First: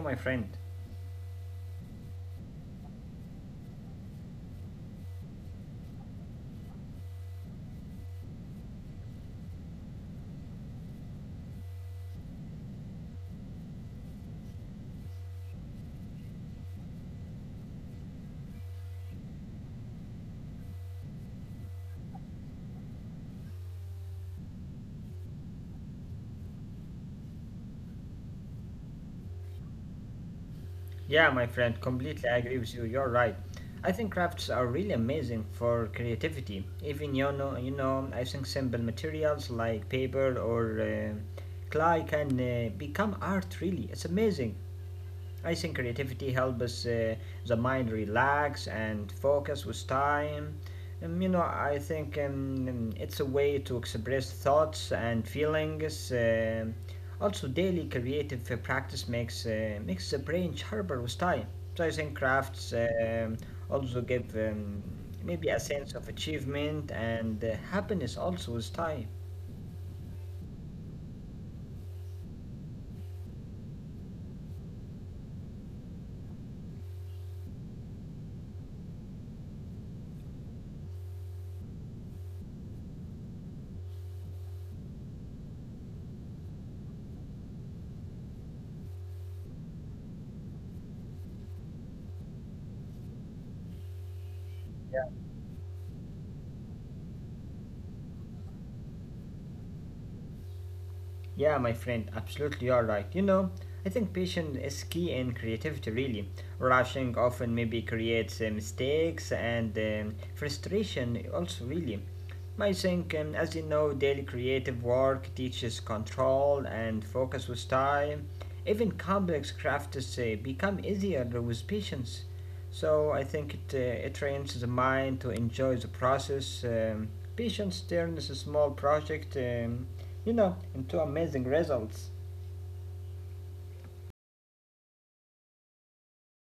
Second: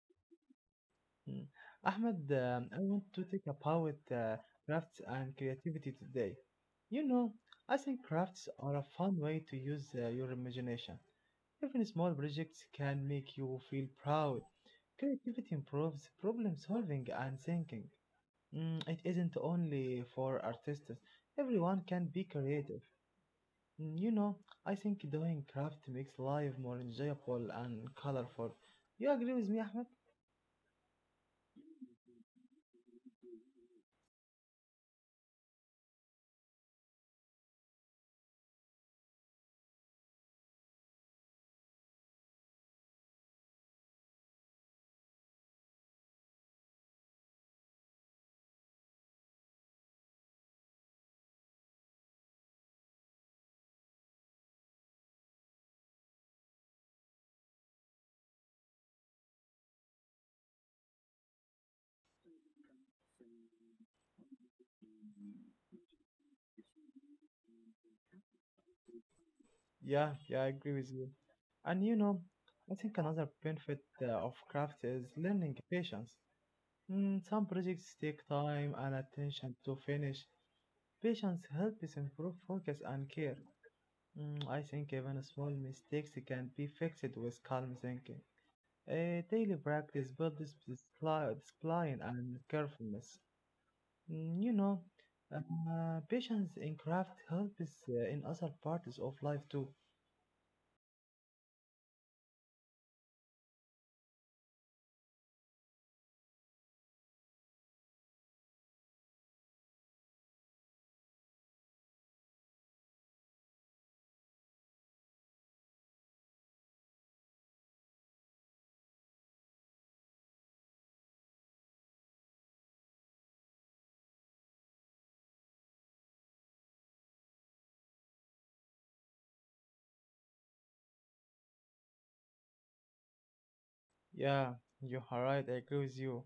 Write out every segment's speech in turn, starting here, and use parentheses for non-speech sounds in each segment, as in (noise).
my friend. Mm. Ahmad, I want to talk about crafts and creativity today. You know, I think crafts are a fun way to use your imagination. Even small projects can make you feel proud. Creativity improves problem solving and thinking. It isn't only for artists, everyone can be creative. Mm, you know, I think doing craft makes life more enjoyable and colorful. You agree with me, Ahmed? Yeah, my friend, completely agree with you. You're right. I think crafts are really amazing for creativity. Even I think simple materials like paper or clay can become art. Really, it's amazing. I think creativity helps uh, the mind relax and focus with time. You know, I think it's a way to express thoughts and feelings. Also, daily creative practice makes the brain sharper with time. So I think crafts also give maybe a sense of achievement and happiness also with time. Yeah, yeah, I agree with you. And you know, I think another benefit of craft is learning patience. Some projects take time and attention to finish. Patience helps improve focus and care. Mm, I think even small mistakes can be fixed with calm thinking. Daily practice builds discipline and carefulness. Mm, you know, patience in craft helps in other parts of life too. Yeah, my friend, absolutely you are right. You know, I think patience is key in creativity, really. Rushing often maybe creates mistakes and frustration, also, really. I think, as you know, daily creative work teaches control and focus with time. Even complex crafts become easier with patience. So I think it trains the mind to enjoy the process. Patience turns a small project, you know, into amazing results. Yeah, you are right. I agree with you.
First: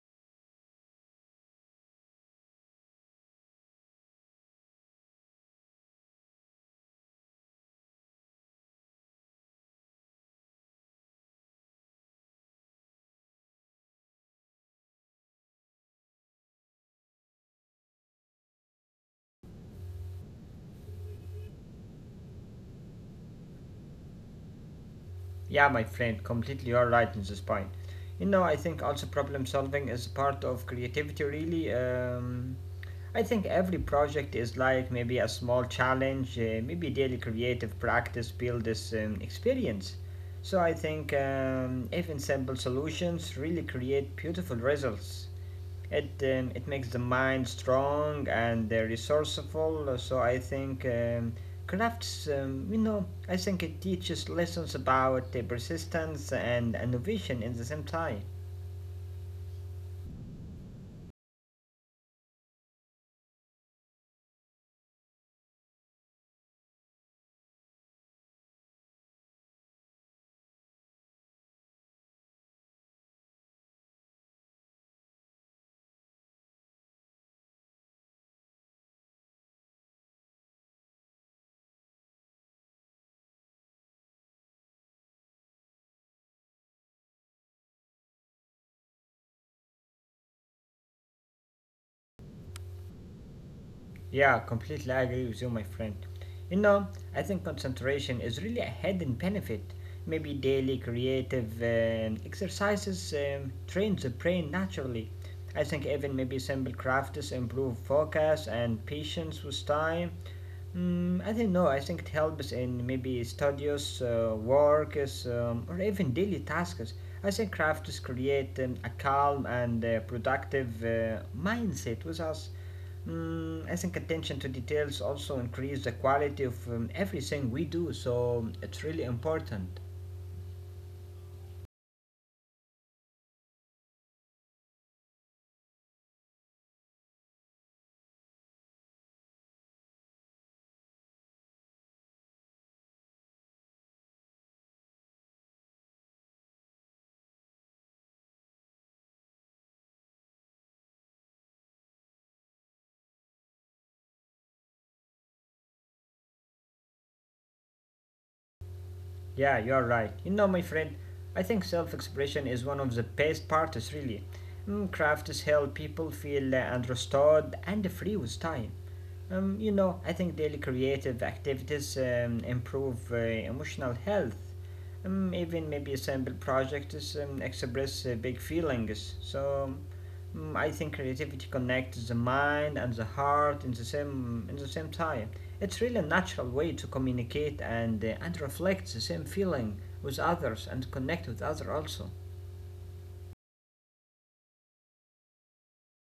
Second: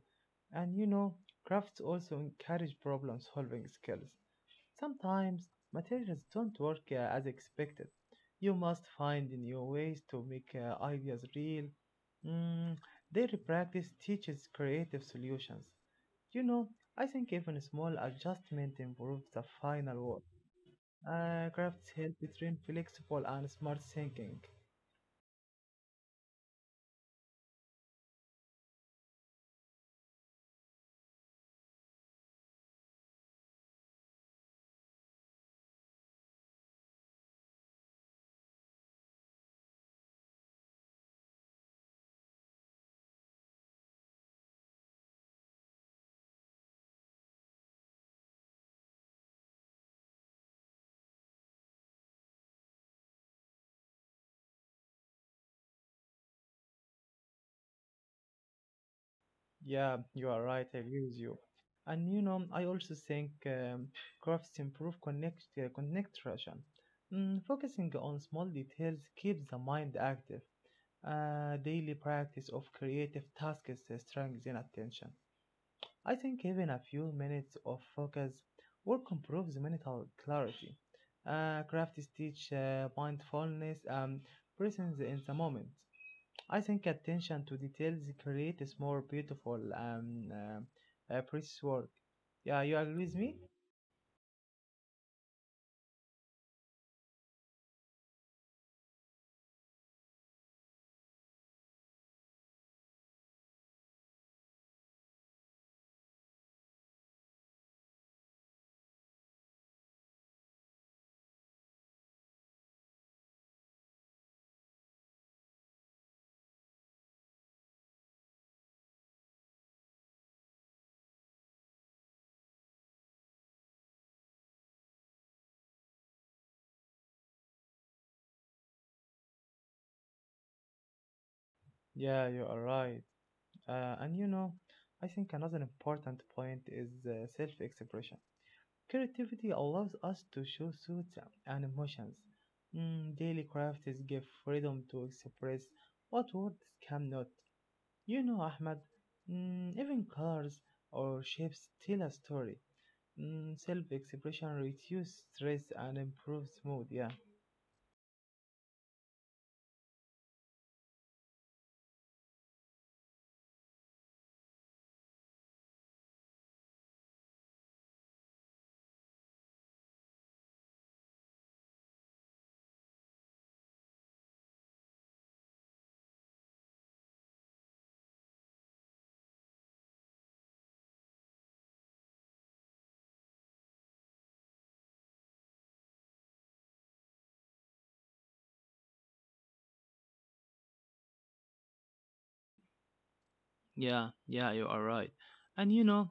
And you know, crafts also encourage problem solving skills. Sometimes materials don't work as expected. You must find new ways to make ideas real. Mm, daily practice teaches creative solutions. You know, I think even a small adjustment improves the final work. Crafts help train flexible and smart thinking. Yeah, my friend, completely you're right in this point. You know, I think also problem solving is part of creativity, really. I think every project is like maybe a small challenge, maybe daily creative practice build this experience. So I think even simple solutions really create beautiful results. It makes the mind strong and resourceful. So I think crafts, you know, I think it teaches lessons about persistence and innovation in the same time. Yeah, you are right. I agree with you. And you know, I also think crafts improve connection. Mm, focusing on small details keeps the mind active. Daily practice of creative tasks strengthens attention. I think even a few minutes of focus work improves mental clarity. Crafts teach mindfulness and presence in the moment. I think attention to details creates more beautiful and precious work. Yeah, you agree with me? Yeah, completely I agree with you, my friend. You know, I think concentration is really a hidden benefit. Maybe daily creative exercises trains the brain naturally. I think even maybe simple crafts improve focus and patience with time. Mm, I don't know. I think it helps in maybe studios, works, or even daily tasks. I think crafts create a calm and productive mindset with us. Mm, I think attention to details also increase the quality of everything we do, so it's really important. Yeah, you are right. And you know, I think another important point is self-expression. Creativity allows us to show thoughts and emotions. Mm, daily crafts give freedom to express what words cannot. You know, Ahmed, mm, even colors or shapes tell a story. Mm, self-expression reduces stress and improves mood. Yeah. Yeah, you're right. You know, my friend, I think self expression is one of the best parts, really. Mm, crafts help people feel understood and free with time. You know, I think daily creative activities improve emotional health. Even maybe a simple project is express big feelings. So, mm, I think creativity connects the mind and the heart in the same time. It's really a natural way to communicate and reflect the same feeling with others and connect with others also. Yeah, yeah, you are right. And you know,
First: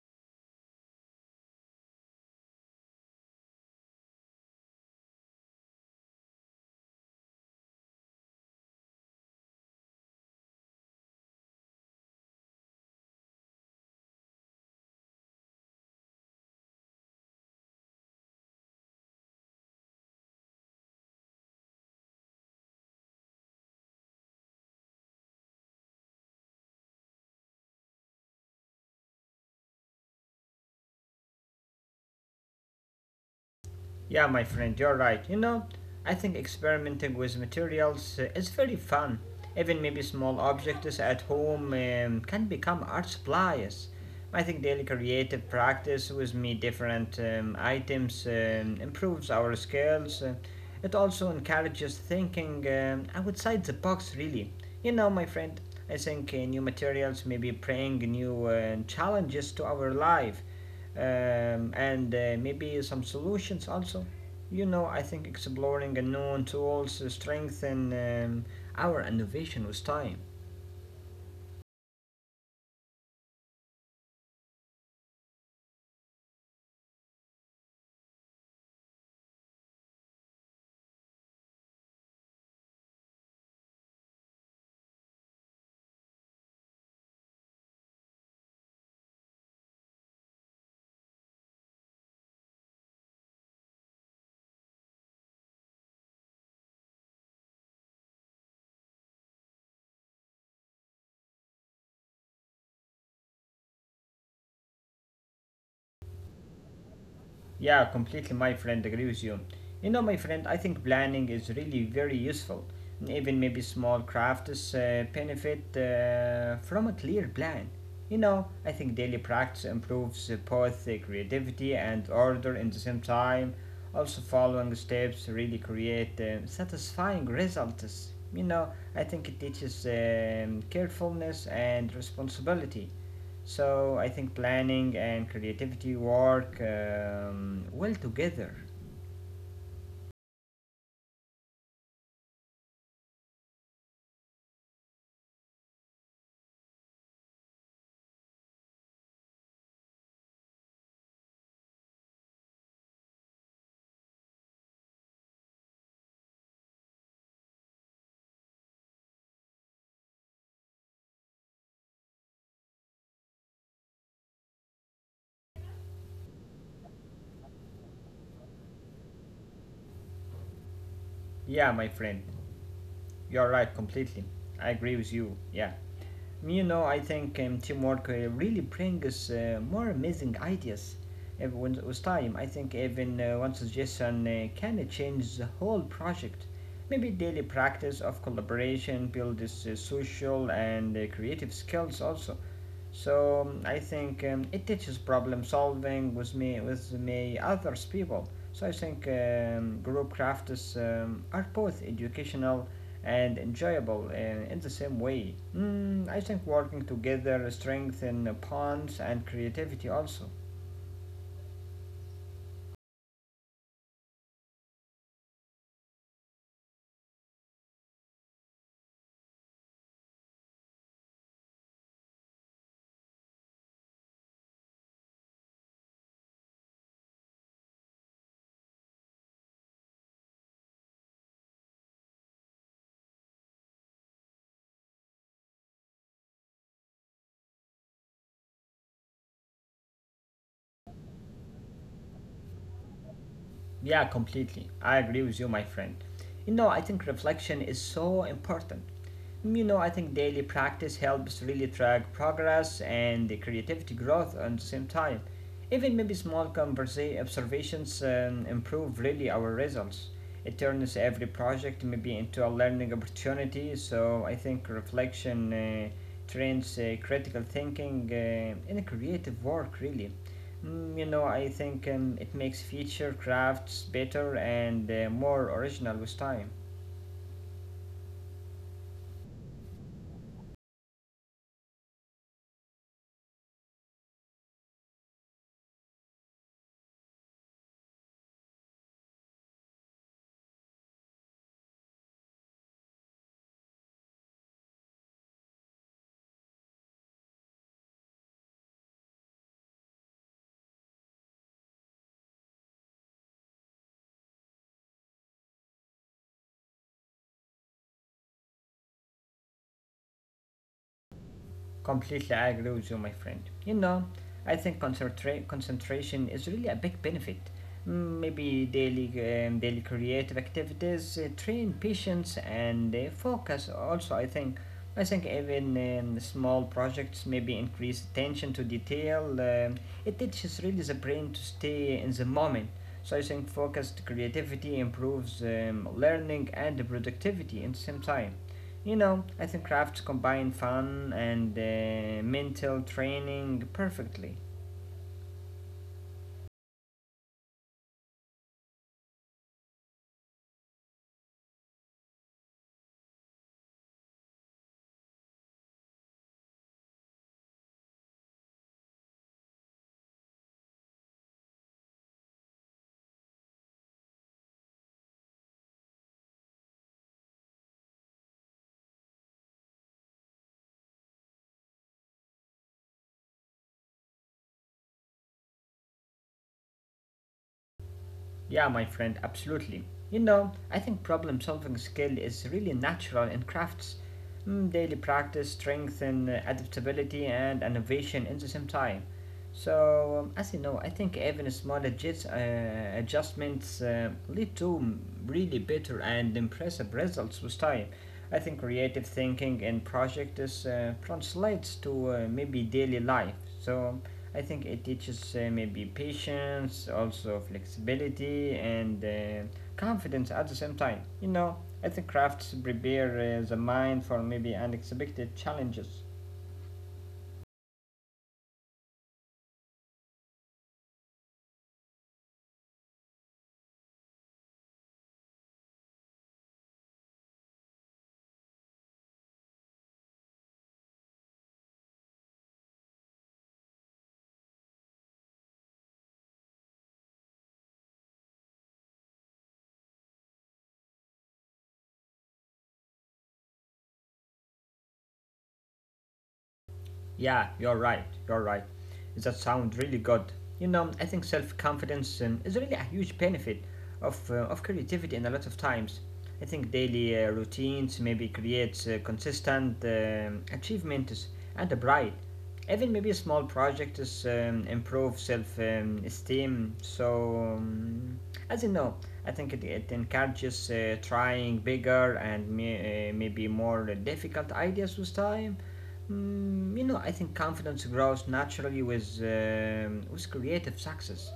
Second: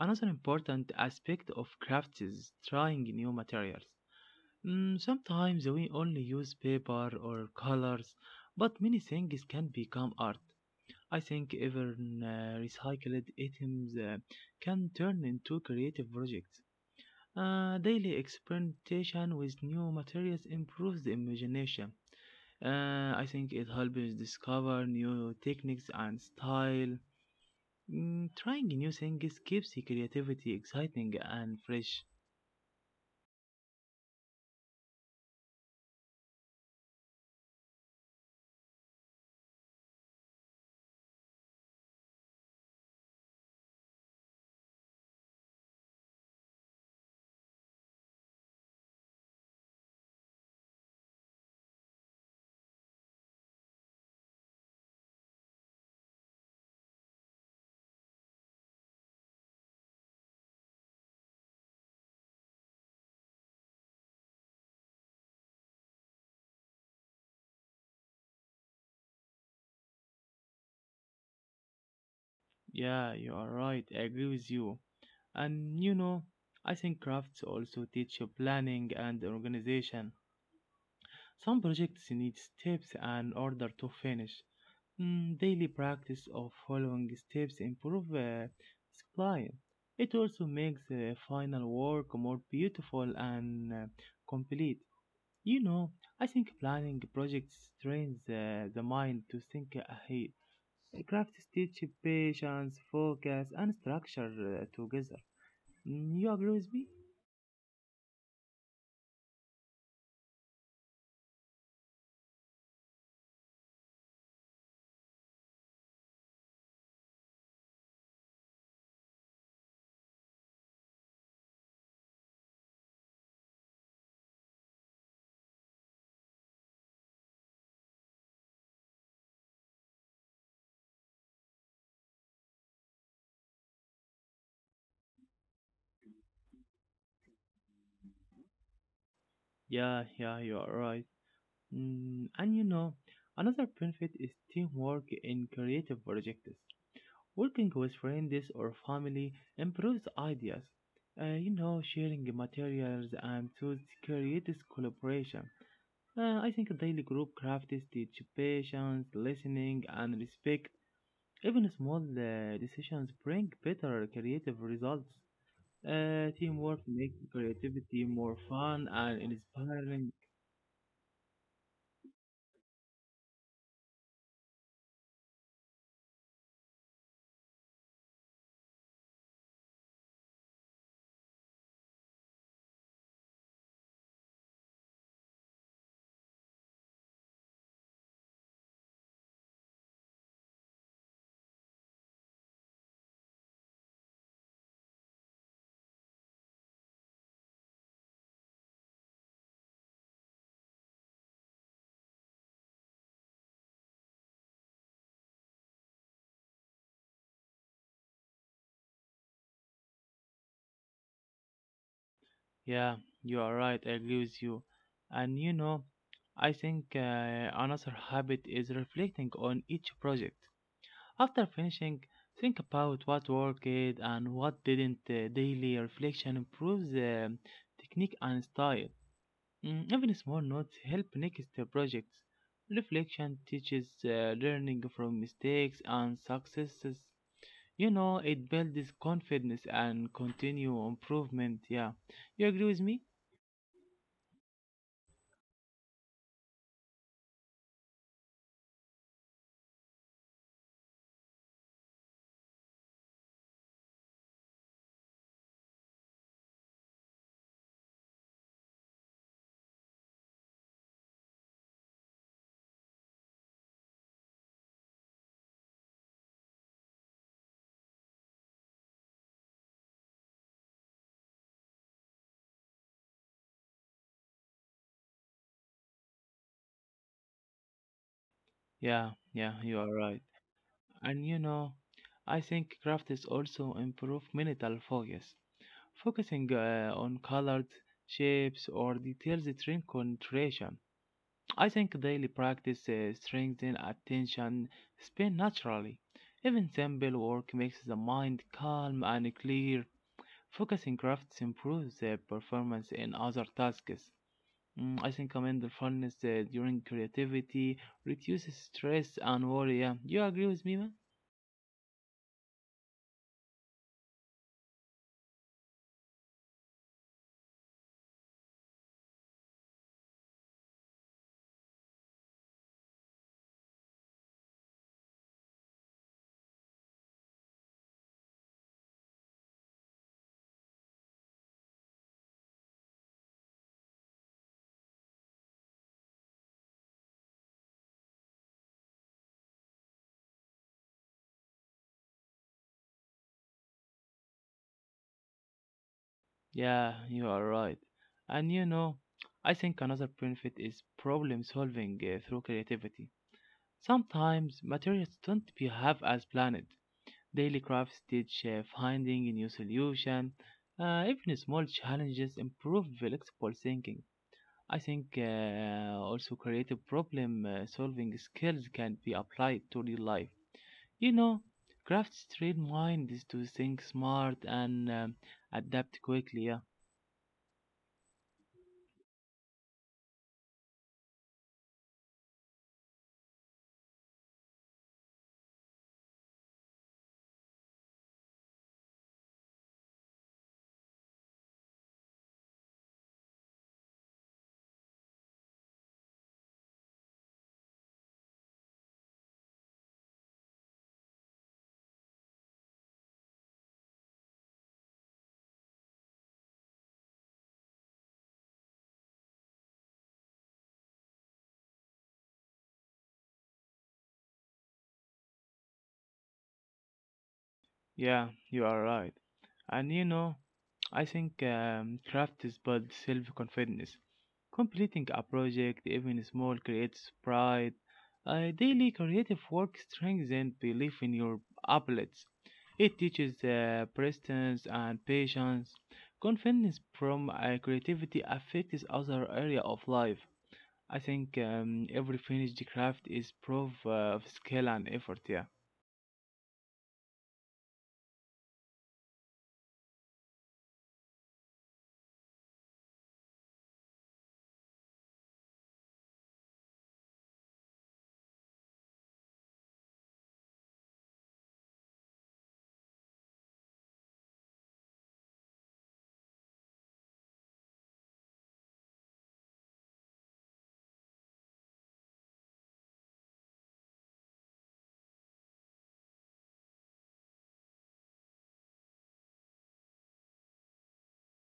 another important aspect of crafts is trying new materials. Mm, sometimes we only use paper or colors, but many things can become art. I think even recycled items can turn into creative projects. Daily experimentation with new materials improves the imagination. I think it helps discover new techniques and style. Mm, trying new things keeps the creativity exciting and fresh. Yeah, my friend, you're right. You know, I think experimenting with materials is very fun. Even maybe small objects at home can become art supplies. I think daily creative practice with me different items improves our skills. It also encourages thinking outside the box, really. You know, my friend, I think new materials may be bring new challenges to our life and maybe some solutions also. You know, I think exploring unknown tools strengthen our innovation with time. Yeah, you are right. I agree with you. And you know, I think crafts also teach you planning and organization. Some projects need steps and order to finish. Mm, daily practice of following steps improve discipline. It also makes the final work more beautiful and complete. You know, I think planning projects trains the mind to think ahead. Crafts teach patience, focus, and structure together. Mm, you agree with me? Yeah, completely, my friend, agree with you. You know, my friend, I think planning is really very useful. Even maybe small crafts benefit from a clear plan. You know, I think daily practice improves both creativity and order in the same time. Also, following steps really create satisfying results. You know, I think it teaches carefulness and responsibility. So I think planning and creativity work well together. Yeah, yeah, you are right. Mm, and you know, another benefit is teamwork in creative projects. Working with friends or family improves ideas. You know, sharing materials and tools creates collaboration. I think daily group crafts teach patience, listening, and respect. Even small decisions bring better creative results. Teamwork makes creativity more fun and inspiring. Yeah, my friend, you're right completely. I agree with you. Yeah. You know, I think teamwork really brings more amazing ideas. Everyone with time, I think even one suggestion can change the whole project. Maybe daily practice of collaboration builds social and creative skills also. So I think it teaches problem solving with me others people. So I think group crafts are both educational and enjoyable in the same way. Mm, I think working together strengthens bonds and creativity also. Yeah, you are right. I agree with you. And you know, I think another habit is reflecting on each project. After finishing, think about what worked and what didn't. Daily reflection improves technique and style. Mm, even small notes help next projects. Reflection teaches learning from mistakes and successes. You know, it builds confidence and continual improvement. Yeah, you agree with me? Yeah, completely. I agree with you, my friend. You know, I think reflection is so important. You know, I think daily practice helps really track progress and the creativity growth at the same time. Even maybe small observations improve really our results. It turns every project maybe into a learning opportunity. So I think reflection trains critical thinking in a creative work really. Mm, you know, I think it makes future crafts better and more original with time. Yeah, yeah, you are right. And you know, I think craft is also improve mental focus. Focusing on colors, shapes, or details train concentration. I think daily practice strengthens attention span naturally. Even simple work makes the mind calm and clear. Focusing crafts improves the performance in other tasks. Mm, I think mindfulness during creativity reduces stress and worry. Yeah. You agree with me, man? Completely I agree with you, my friend. You know, I think concentration is really a big benefit. Mm, maybe daily creative activities train patience and focus. Also, I think even small projects maybe increase attention to detail. It teaches really the brain to stay in the moment. So I think focused creativity improves learning and productivity in the same time. You know, I think crafts combine fun and mental training perfectly. Yeah, you are right. And you know, I think another benefit is problem solving through creativity. Sometimes materials don't behave as planned. Daily crafts teach finding a new solution. Even small challenges improve flexible thinking. I think also creative problem solving skills can be applied to real life. You know, crafts train minds to think smart and adapt quickly. Yeah, my friend, absolutely. You know, I think problem solving skill is really natural in crafts. Mm, daily practice, strength, and adaptability and innovation in the same time. So, as you know, I think even small adjustments lead to mm, really better and impressive results with time. I think creative thinking and project is translates to maybe daily life. So, I think it teaches maybe patience, also flexibility and confidence at the same time. You know, I think crafts prepare the mind for maybe unexpected challenges. Yeah, you are right. And you know, I think craft is about self-confidence. Completing a project, even small, creates pride. Daily creative work strengthens belief in your abilities. It teaches persistence and patience. Confidence from creativity affects other area of life. I think every finished craft is proof of skill and effort. Yeah, Yeah, you're right, you're right. That sounds really good. You know, I think self confidence is really a huge benefit of creativity in a lot of times. I think daily routines maybe creates consistent achievements and a pride. Even maybe small projects improve self esteem. So, as you know, I think it encourages trying bigger and maybe more difficult ideas with time. Mm, you know, I think confidence grows naturally with creative success.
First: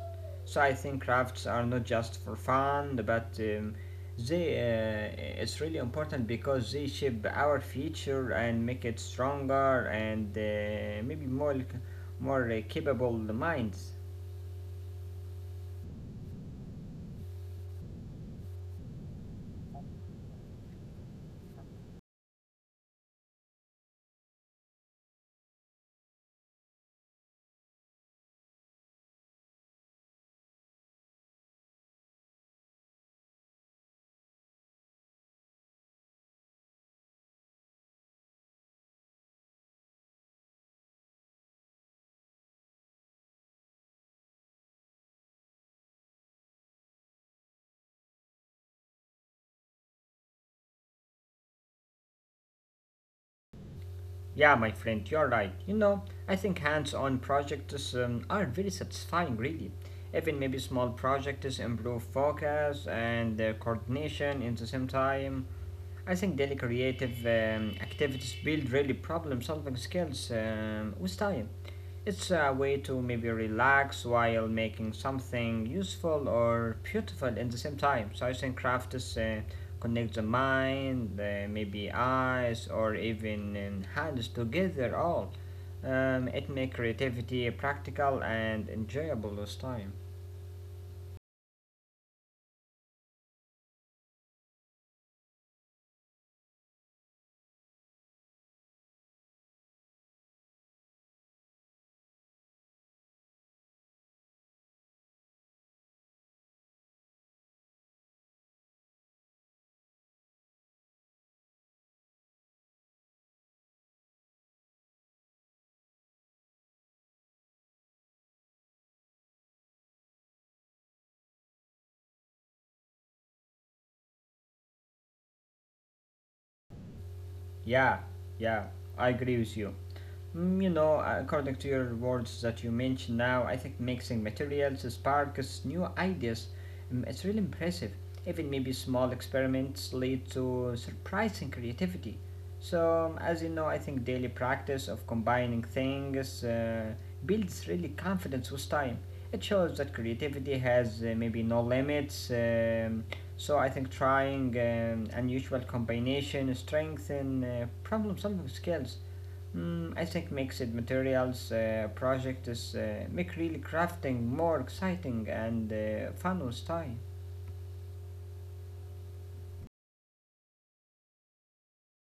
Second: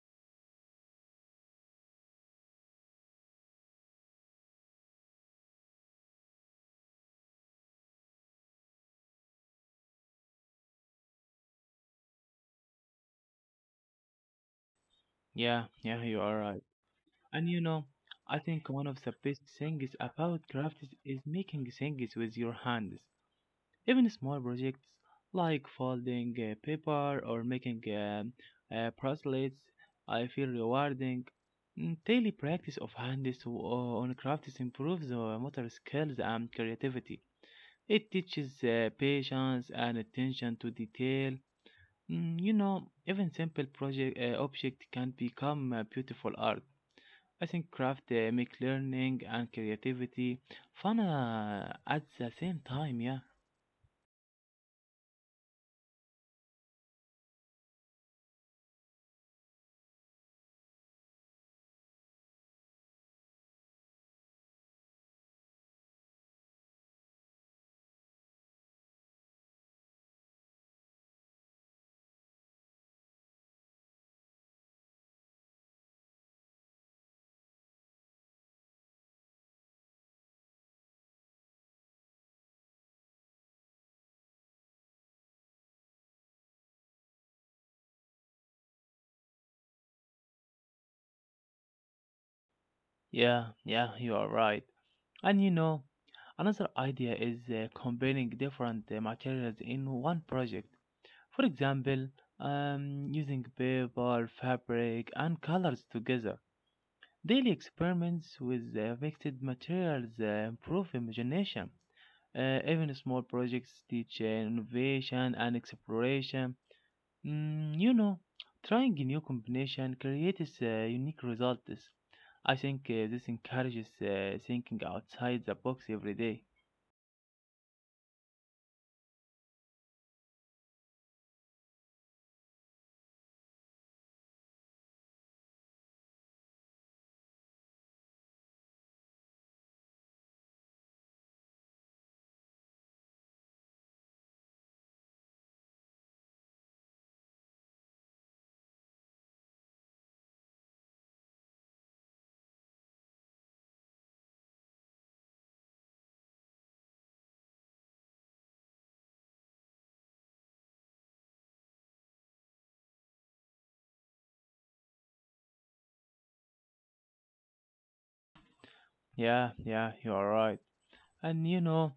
So I think crafts are not just for fun, but they it's really important because they shape our future and make it stronger and maybe more capable minds. yeah, yeah. You are right. And you know, I think one of the best things about crafts is making things with your hands. Even small projects like folding paper or making bracelets, I feel rewarding. Mm, daily practice of on crafts improves motor skills and creativity. It teaches patience and attention to detail. Mm, you know, even simple project object can become beautiful art. I think academic learning and creativity, fun at the same time, yeah. Yeah, my friend, you're right. You know, I think hands on projects are very satisfying, really. Even maybe small projects improve focus and coordination in the same time. I think daily creative activities build really problem solving skills with time. It's a way to maybe relax while making something useful or beautiful at the same time. So I think craft is connect the mind, maybe eyes, or even hands together all. It make creativity practical and enjoyable this time. Yeah, yeah, you are right. And you know, another idea is combining different materials in one project. For example, using paper, fabric, and colors together. Daily experiments with mixed materials improve imagination. Even small projects teach innovation and exploration. Mm, you know, trying a new combination creates unique results. I think this encourages thinking outside the box every day. Yeah, yeah, I agree with you. Mm, you know, according to your words that you mentioned now, I think mixing materials sparks new ideas. Mm, it's really impressive. Even maybe small experiments lead to surprising creativity. So, as you know, I think daily practice of combining things builds really confidence with time. It shows that creativity has maybe no limits. So I think trying unusual combination, strength, and problem-solving skills. Mm, I think makes it materials project is make really crafting more exciting and fun with time. Yeah, yeah, you are right. And you know,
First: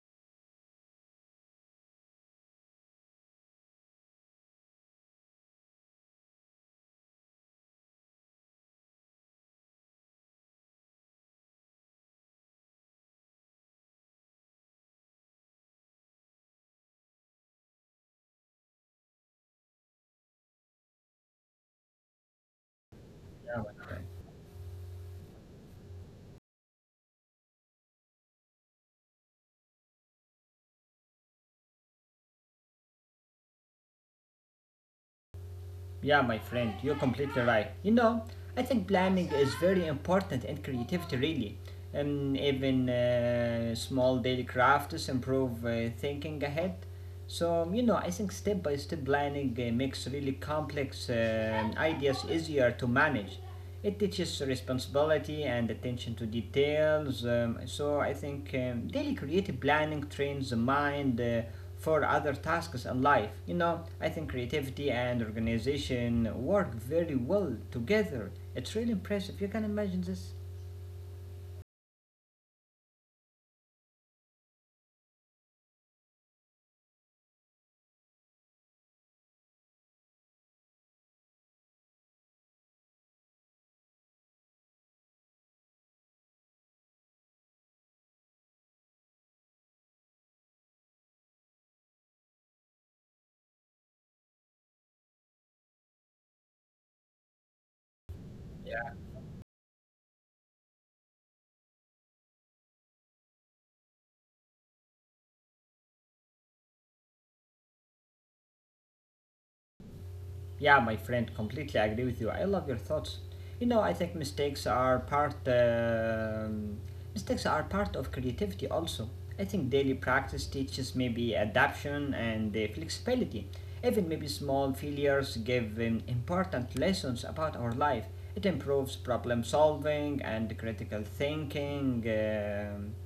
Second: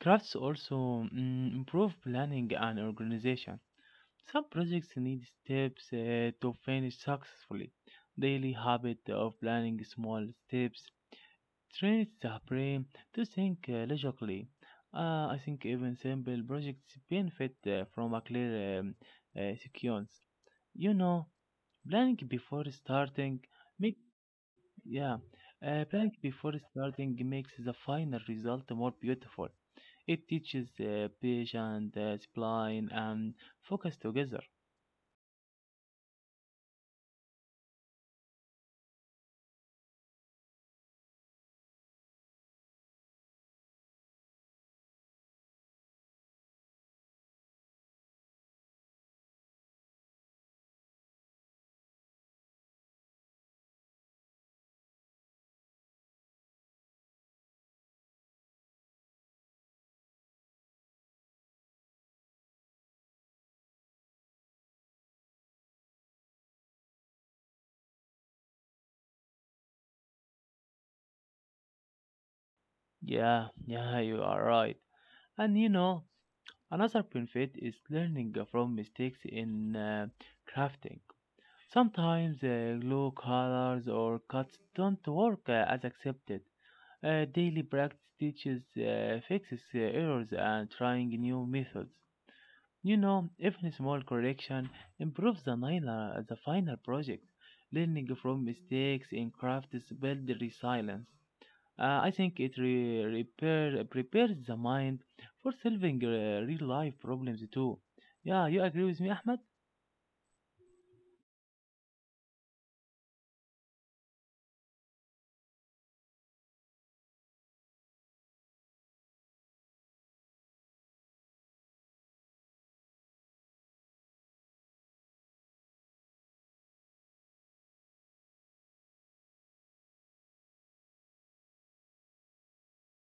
crafts also mm, improve planning and organization. Some projects need steps to finish successfully. Daily habit of planning small steps Traits are to think logically. I think even simple projects benefit from a clear sequence. You know, planning before starting Yeah, make yeah, planning before starting makes the final result more beautiful. It teaches patient, spline, and focus together. Yeah, my friend, you're completely right. You know, I think planning is very important in creativity, really. And even small daily crafts improve thinking ahead. So, you know, I think step by step planning makes really complex ideas easier to manage. It teaches responsibility and attention to details. So I think daily creative planning trains the mind for other tasks in life. You know, I think creativity and organization work very well together. It's really impressive. You can imagine this. Yeah, yeah, you are right. And you know, another benefit is learning from mistakes in crafting. Sometimes glue colors or cuts don't work as accepted. Daily practice teaches, fixes errors, and trying new methods. You know, even a small correction improves the final project. Learning from Yeah. mistakes in crafts builds resilience. I think it prepares the mind for solving real life problems too. Yeah, you agree with me, Ahmed? Yeah, my friend, completely agree with you. I love your thoughts. You know, I think mistakes are part of creativity. Also, I think daily practice teaches maybe adaptation and flexibility. Even maybe small failures give important lessons about our life. It Improves problem solving and critical thinking.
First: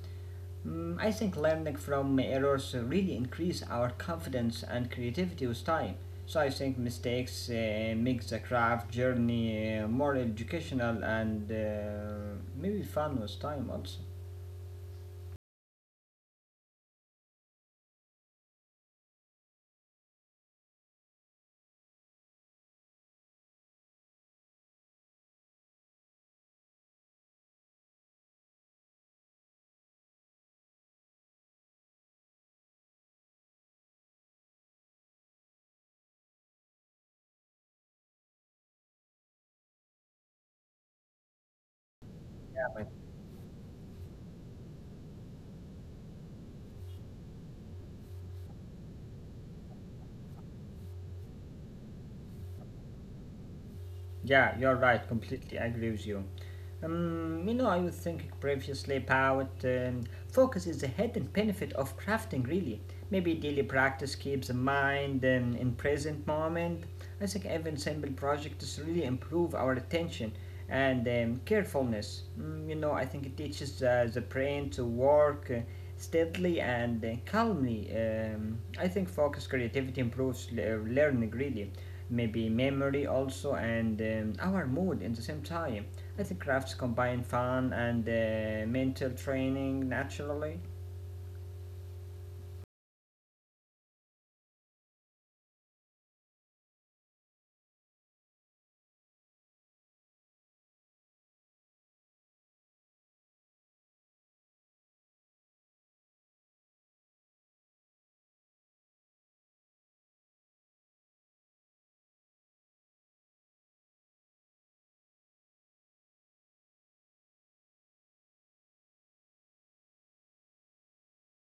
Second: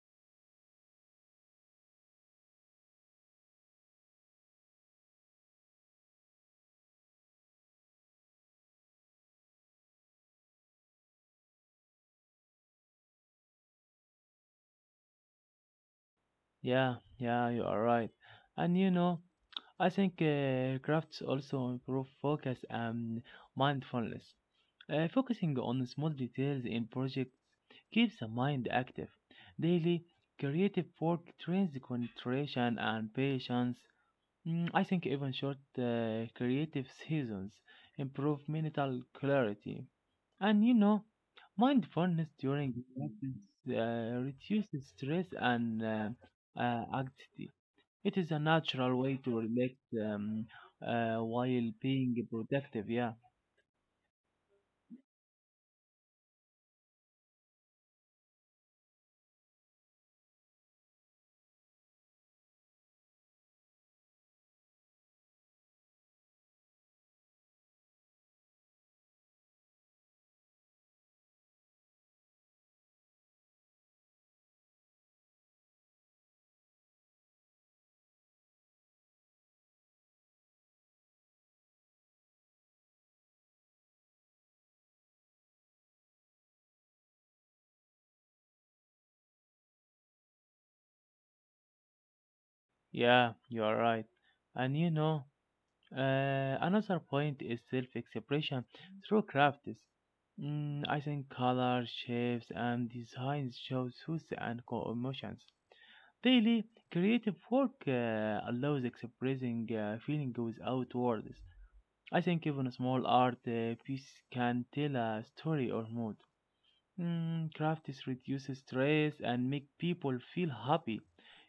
Mm, I think learning from errors really increase our confidence and creativity with time. So I think mistakes make the craft journey more educational and maybe fun with time also. Yeah, yeah, you are right. And you know, I think crafts also improve focus and mindfulness. Focusing on small details in projects keeps the mind active. Daily creative work trains concentration and patience. Mm, I think even short creative seasons improve mental clarity. And you know, mindfulness Yeah, during but- practice reduces stress and anxiety. It is a natural way to relax um, while being productive. Yeah. yeah, you're right. Completely agree with you. You know, I was thinking previously about focus is a hidden benefit of crafting, really. Maybe daily practice keeps the mind in present moment. I think even simple projects really improve our attention and carefulness. You know, I think it teaches the brain to work steadily and calmly. I think focus, creativity improves learning really, maybe memory also, and our mood in the same time. I think crafts combine fun and mental training naturally. Yeah, you are right. And you know, another point is self-expression through crafts. Mm, I think color, shapes, and designs shows emotions. Daily, creative work allows expressing feeling without words. I think even a small art piece can tell a story or mood. Mm, crafts reduces stress and make people feel happy.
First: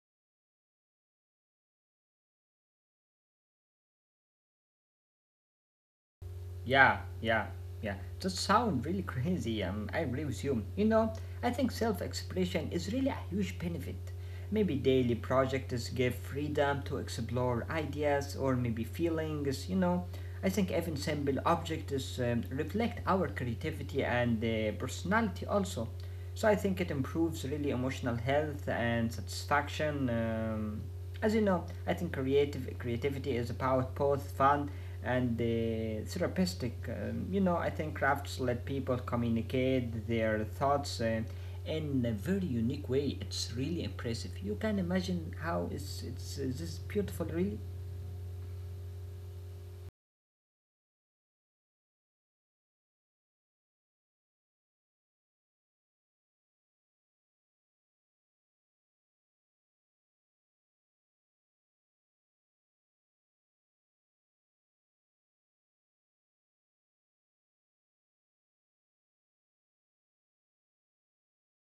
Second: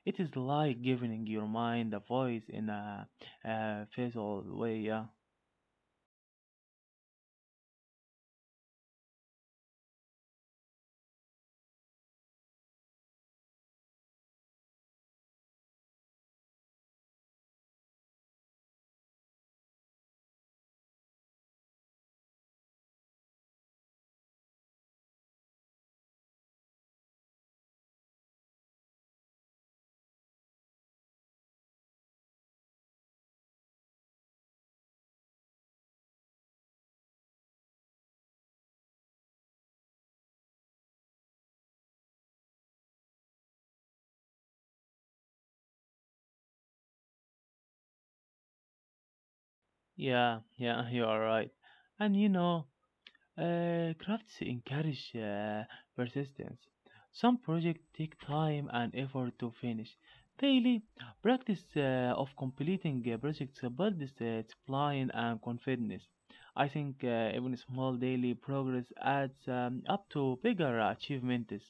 It is like giving your mind a voice in a physical way. Yeah, Yeah, yeah, yeah. That sounds really crazy. I agree with you. You know, I think self-expression is really a huge benefit. Maybe daily projects give freedom to explore ideas or maybe feelings. You know, I think even simple objects reflect our creativity and personality also. So I think it improves really emotional health and satisfaction. As you know, I think creative creativity is about both fun and the therapeutic. You know, I think crafts let people communicate their thoughts in a very unique way. It's really impressive. You can imagine how it's this beautiful, really. yeah, yeah. (laughs) You are right. And you know, crafts encourage persistence. Some projects take time and effort to finish. Daily practice of completing projects builds discipline and confidence. I think even small daily progress adds up to bigger achievements.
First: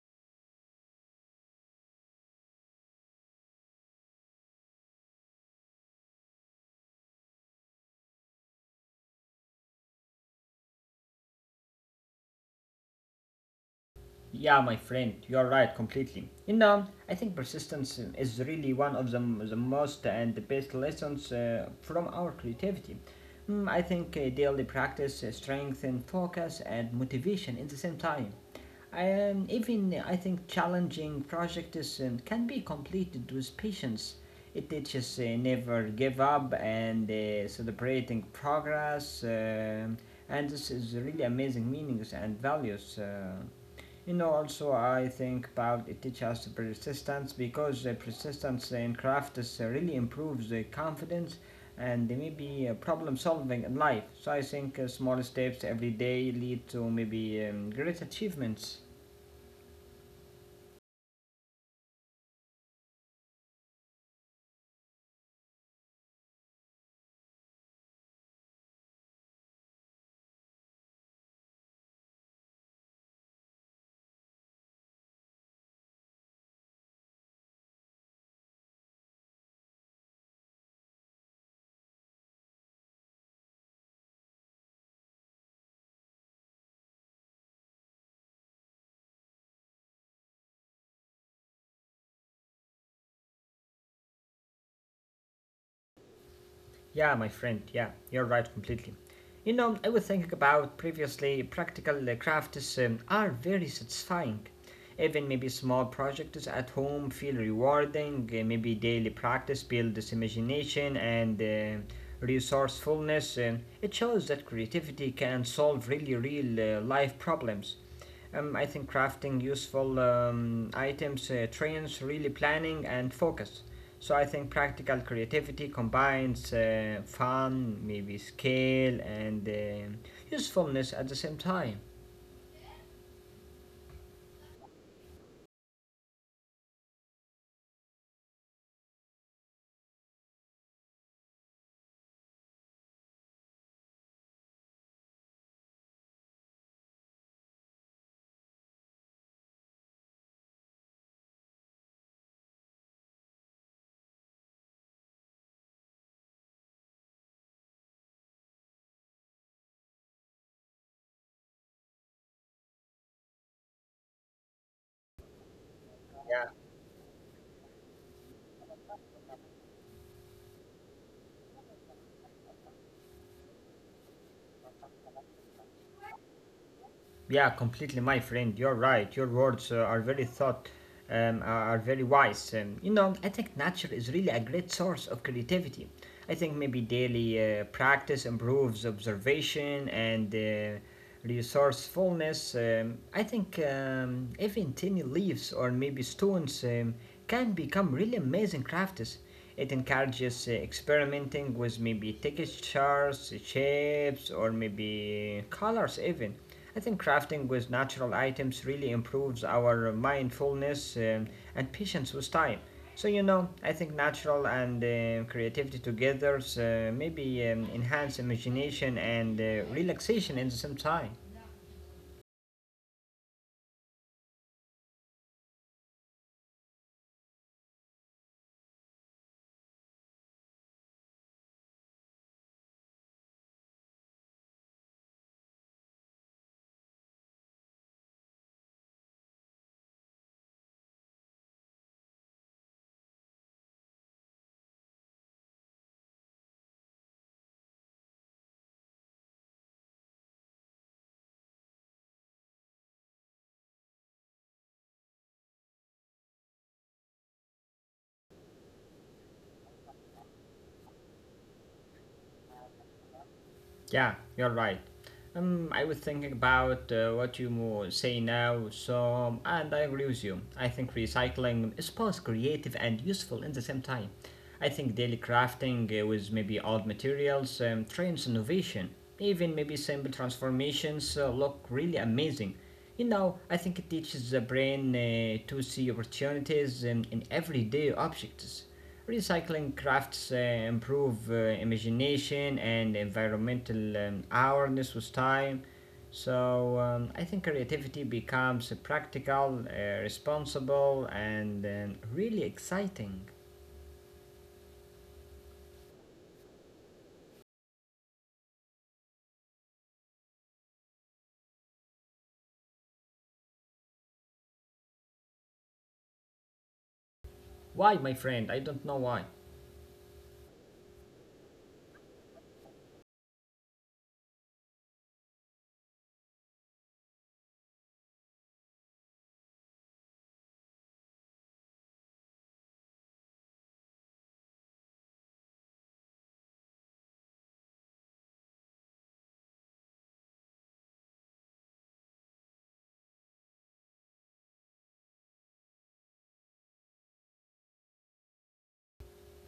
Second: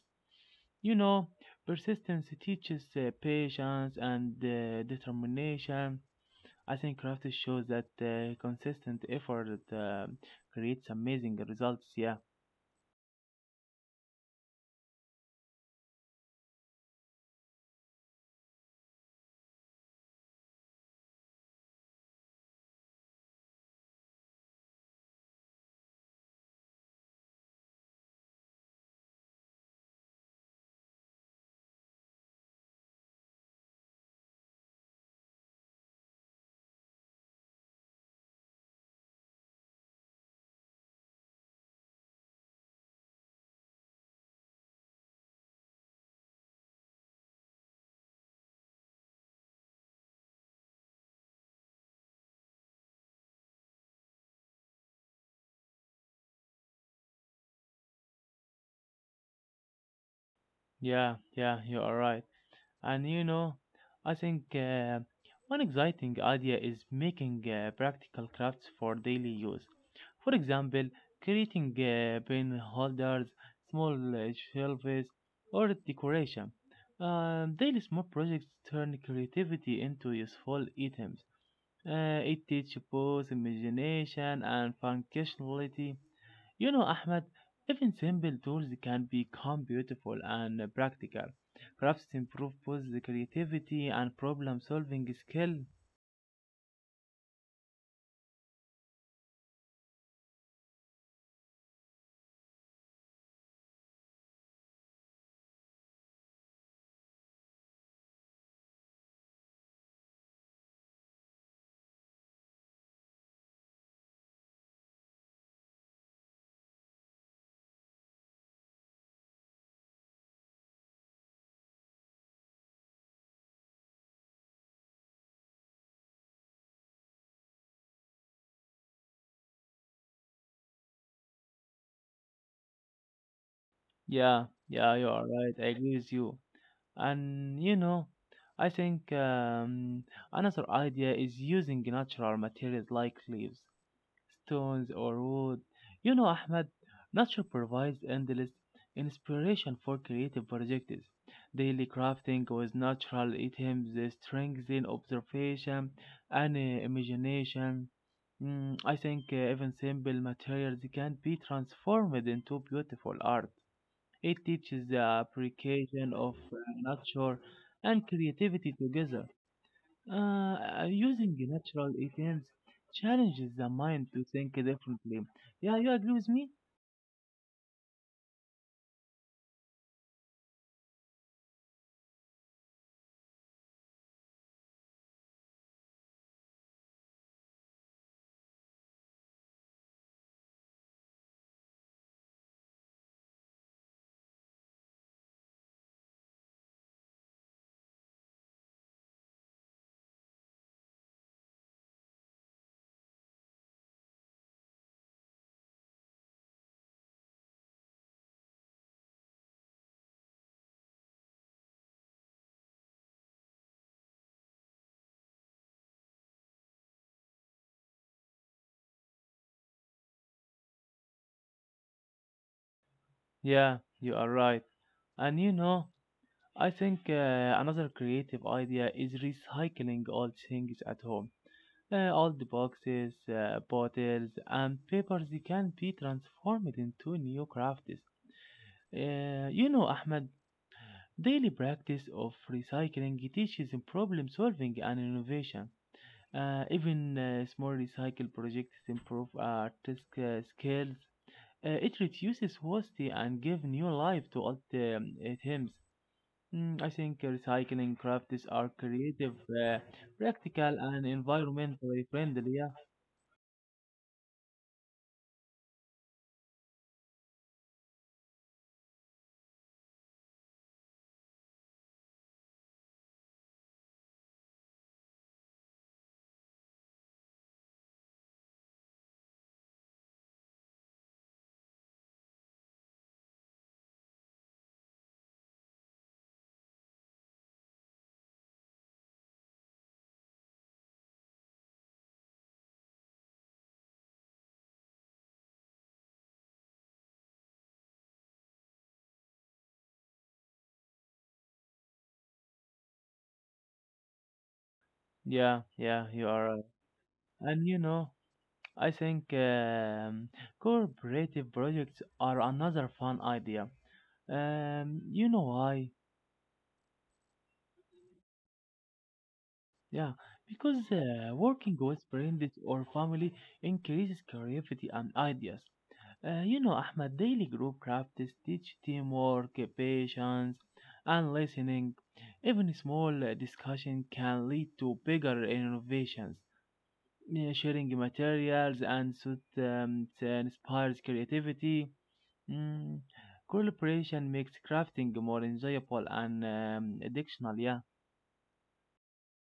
You know, persistence teaches patience and determination. I think crafts shows that consistent effort creates amazing results. Yeah. Yeah, my friend, you're right completely. You know, I think persistence is really one of the most and the best lessons from our creativity. I think daily practice strengthen focus and motivation in the same time. Even I think challenging projects can be completed with patience. It teaches never give up and celebrating progress, and this is really amazing meanings and values. You know, also I think about it teaches us persistence because the persistence in craft is, really improves the confidence and maybe problem solving in life. So I think small steps every day lead to maybe great achievements. Yeah, yeah, you are right. And you know, I think one exciting idea is making practical crafts for daily use. For example, creating pen holders, small shelves, or decoration. Daily small projects turn creativity into useful items. It teaches both imagination and functionality. You know, Ahmed, even simple tools can become beautiful and practical. Crafts improve both the creativity and problem solving skill. Yeah, my friend, yeah, you're right completely. You know, I was thinking about previously, practical crafts are very satisfying. Even maybe small projects at home feel rewarding, maybe daily practice builds imagination and resourcefulness. It shows that creativity can solve really real life problems. I think crafting useful items trains really planning and focus. So I think practical creativity combines fun, maybe scale, and usefulness at the same time. Yeah, yeah, you are right. I agree with you. And you know, I think another idea is using natural materials like leaves, stones or wood. You know, Ahmed, nature provides endless inspiration for creative projects. Daily crafting with natural items strengthens observation and imagination. Mm, I think even simple materials can be transformed into beautiful art. It teaches the appreciation of Yeah. Nature and creativity together. Using natural items challenges the mind to think differently. Yeah, you agree with me? Yeah, completely, my friend. You're right. Your words are very thought, are very wise. You know, I think nature is really a great source of creativity. I think maybe daily practice improves observation and resourcefulness. I think even tiny leaves or maybe stones can become really amazing crafts. It encourages experimenting with maybe textures, shapes, or maybe colors even. I think crafting with natural items really improves our mindfulness and patience with time. So, you know, I think natural and creativity together maybe enhance imagination and relaxation in the same time. Yeah, you are right. And you know, I think another creative idea is recycling old things at home. Old boxes, bottles, and papers they can be transformed into new crafts. Ahmed, daily practice of recycling teaches problem solving and innovation. Even small recycle projects improve artistic skills. It reduces waste and give new life to old items. I think recycling crafts are creative, uh, practical, and environmentally friendly. Yeah, Yeah, you're right. I was thinking about what you say now, so and I agree with you. I think recycling is both creative and useful in the same time. I think daily crafting with maybe old materials trains innovation. Even maybe simple transformations look really amazing. You know, I think it teaches the brain to see opportunities in everyday objects. Recycling crafts improve imagination and environmental awareness with time. So I think creativity becomes practical, responsible, and really exciting. yeah, yeah. You are, right. And I think cooperative projects are another fun idea. You know why? Why, my friend? I don't know why. Yeah, because working with friends or family increases creativity and ideas. Ahmed, daily group practice teach teamwork, patience, and listening. Even small discussion can lead to bigger innovations. Yeah, sharing materials and so it, it inspires creativity. Mm, Collaboration makes crafting more enjoyable and additional. Yeah,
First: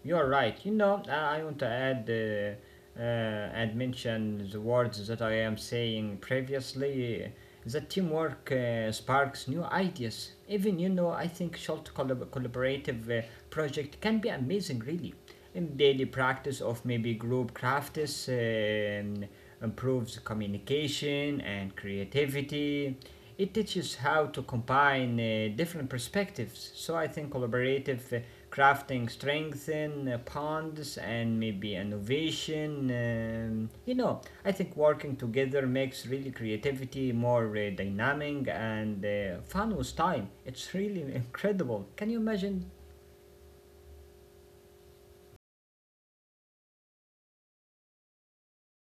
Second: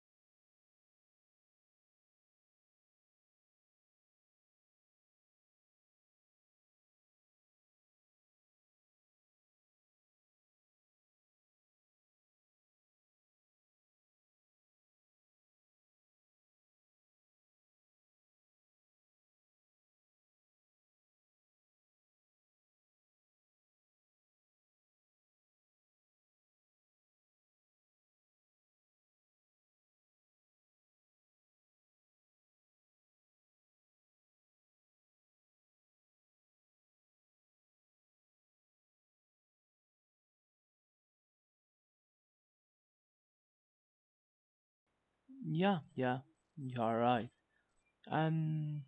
You're right. You know, I want to add and mention the words that I am saying previously. That teamwork sparks new ideas. Even you know, I think short collaborative project can be amazing, really. And daily practice of maybe group crafts improves communication and creativity. It teaches how to combine different perspectives. So I think collaborative crafting strengthen bonds and maybe innovation. You know, I think working together makes really creativity more dynamic and fun with time. It's really (laughs) incredible. Can you imagine? yeah, yeah. You are right. And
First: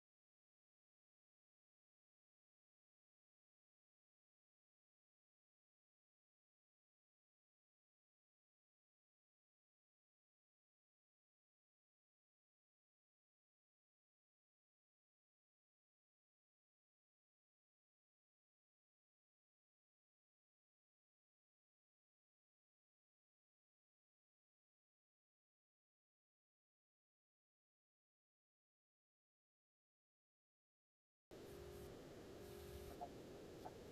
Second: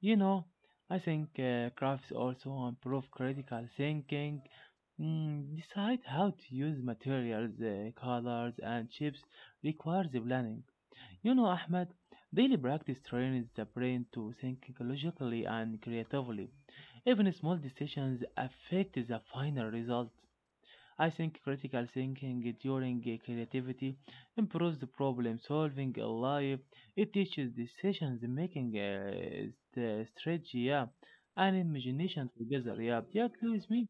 you know, I think crafts also improve critical thinking. Decide how to use materials, colors, and shapes requires planning. Ahmed, daily practice trains the brain to think logically and creatively. Even small decisions affect the final result. I think critical thinking during creativity improves the problem solving in life. It teaches decisions making strategy, yeah, and imagination together, yeah. Yeah, please me.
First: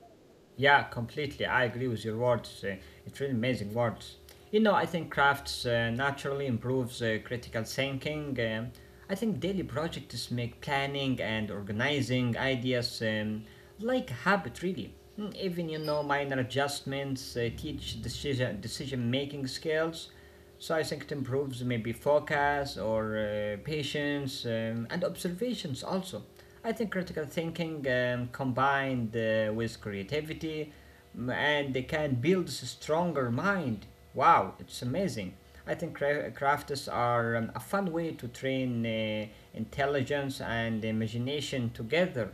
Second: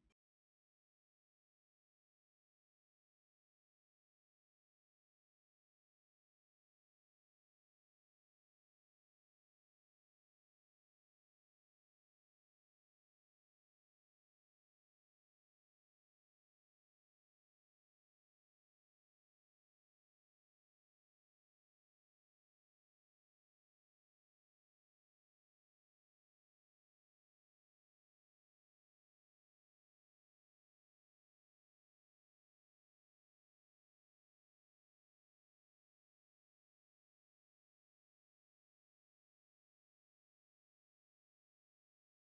Yeah, completely. I agree with your words. It's really amazing words. You know, I think crafts naturally improves critical thinking. I think daily projects make planning and organizing ideas like a habit, really. Even you know minor adjustments teach decision making skills. So I think it improves maybe focus or patience and observations also. I think critical thinking combined with creativity and they can build a stronger mind. Wow, it's amazing. I think crafts are a fun way to train intelligence and imagination together.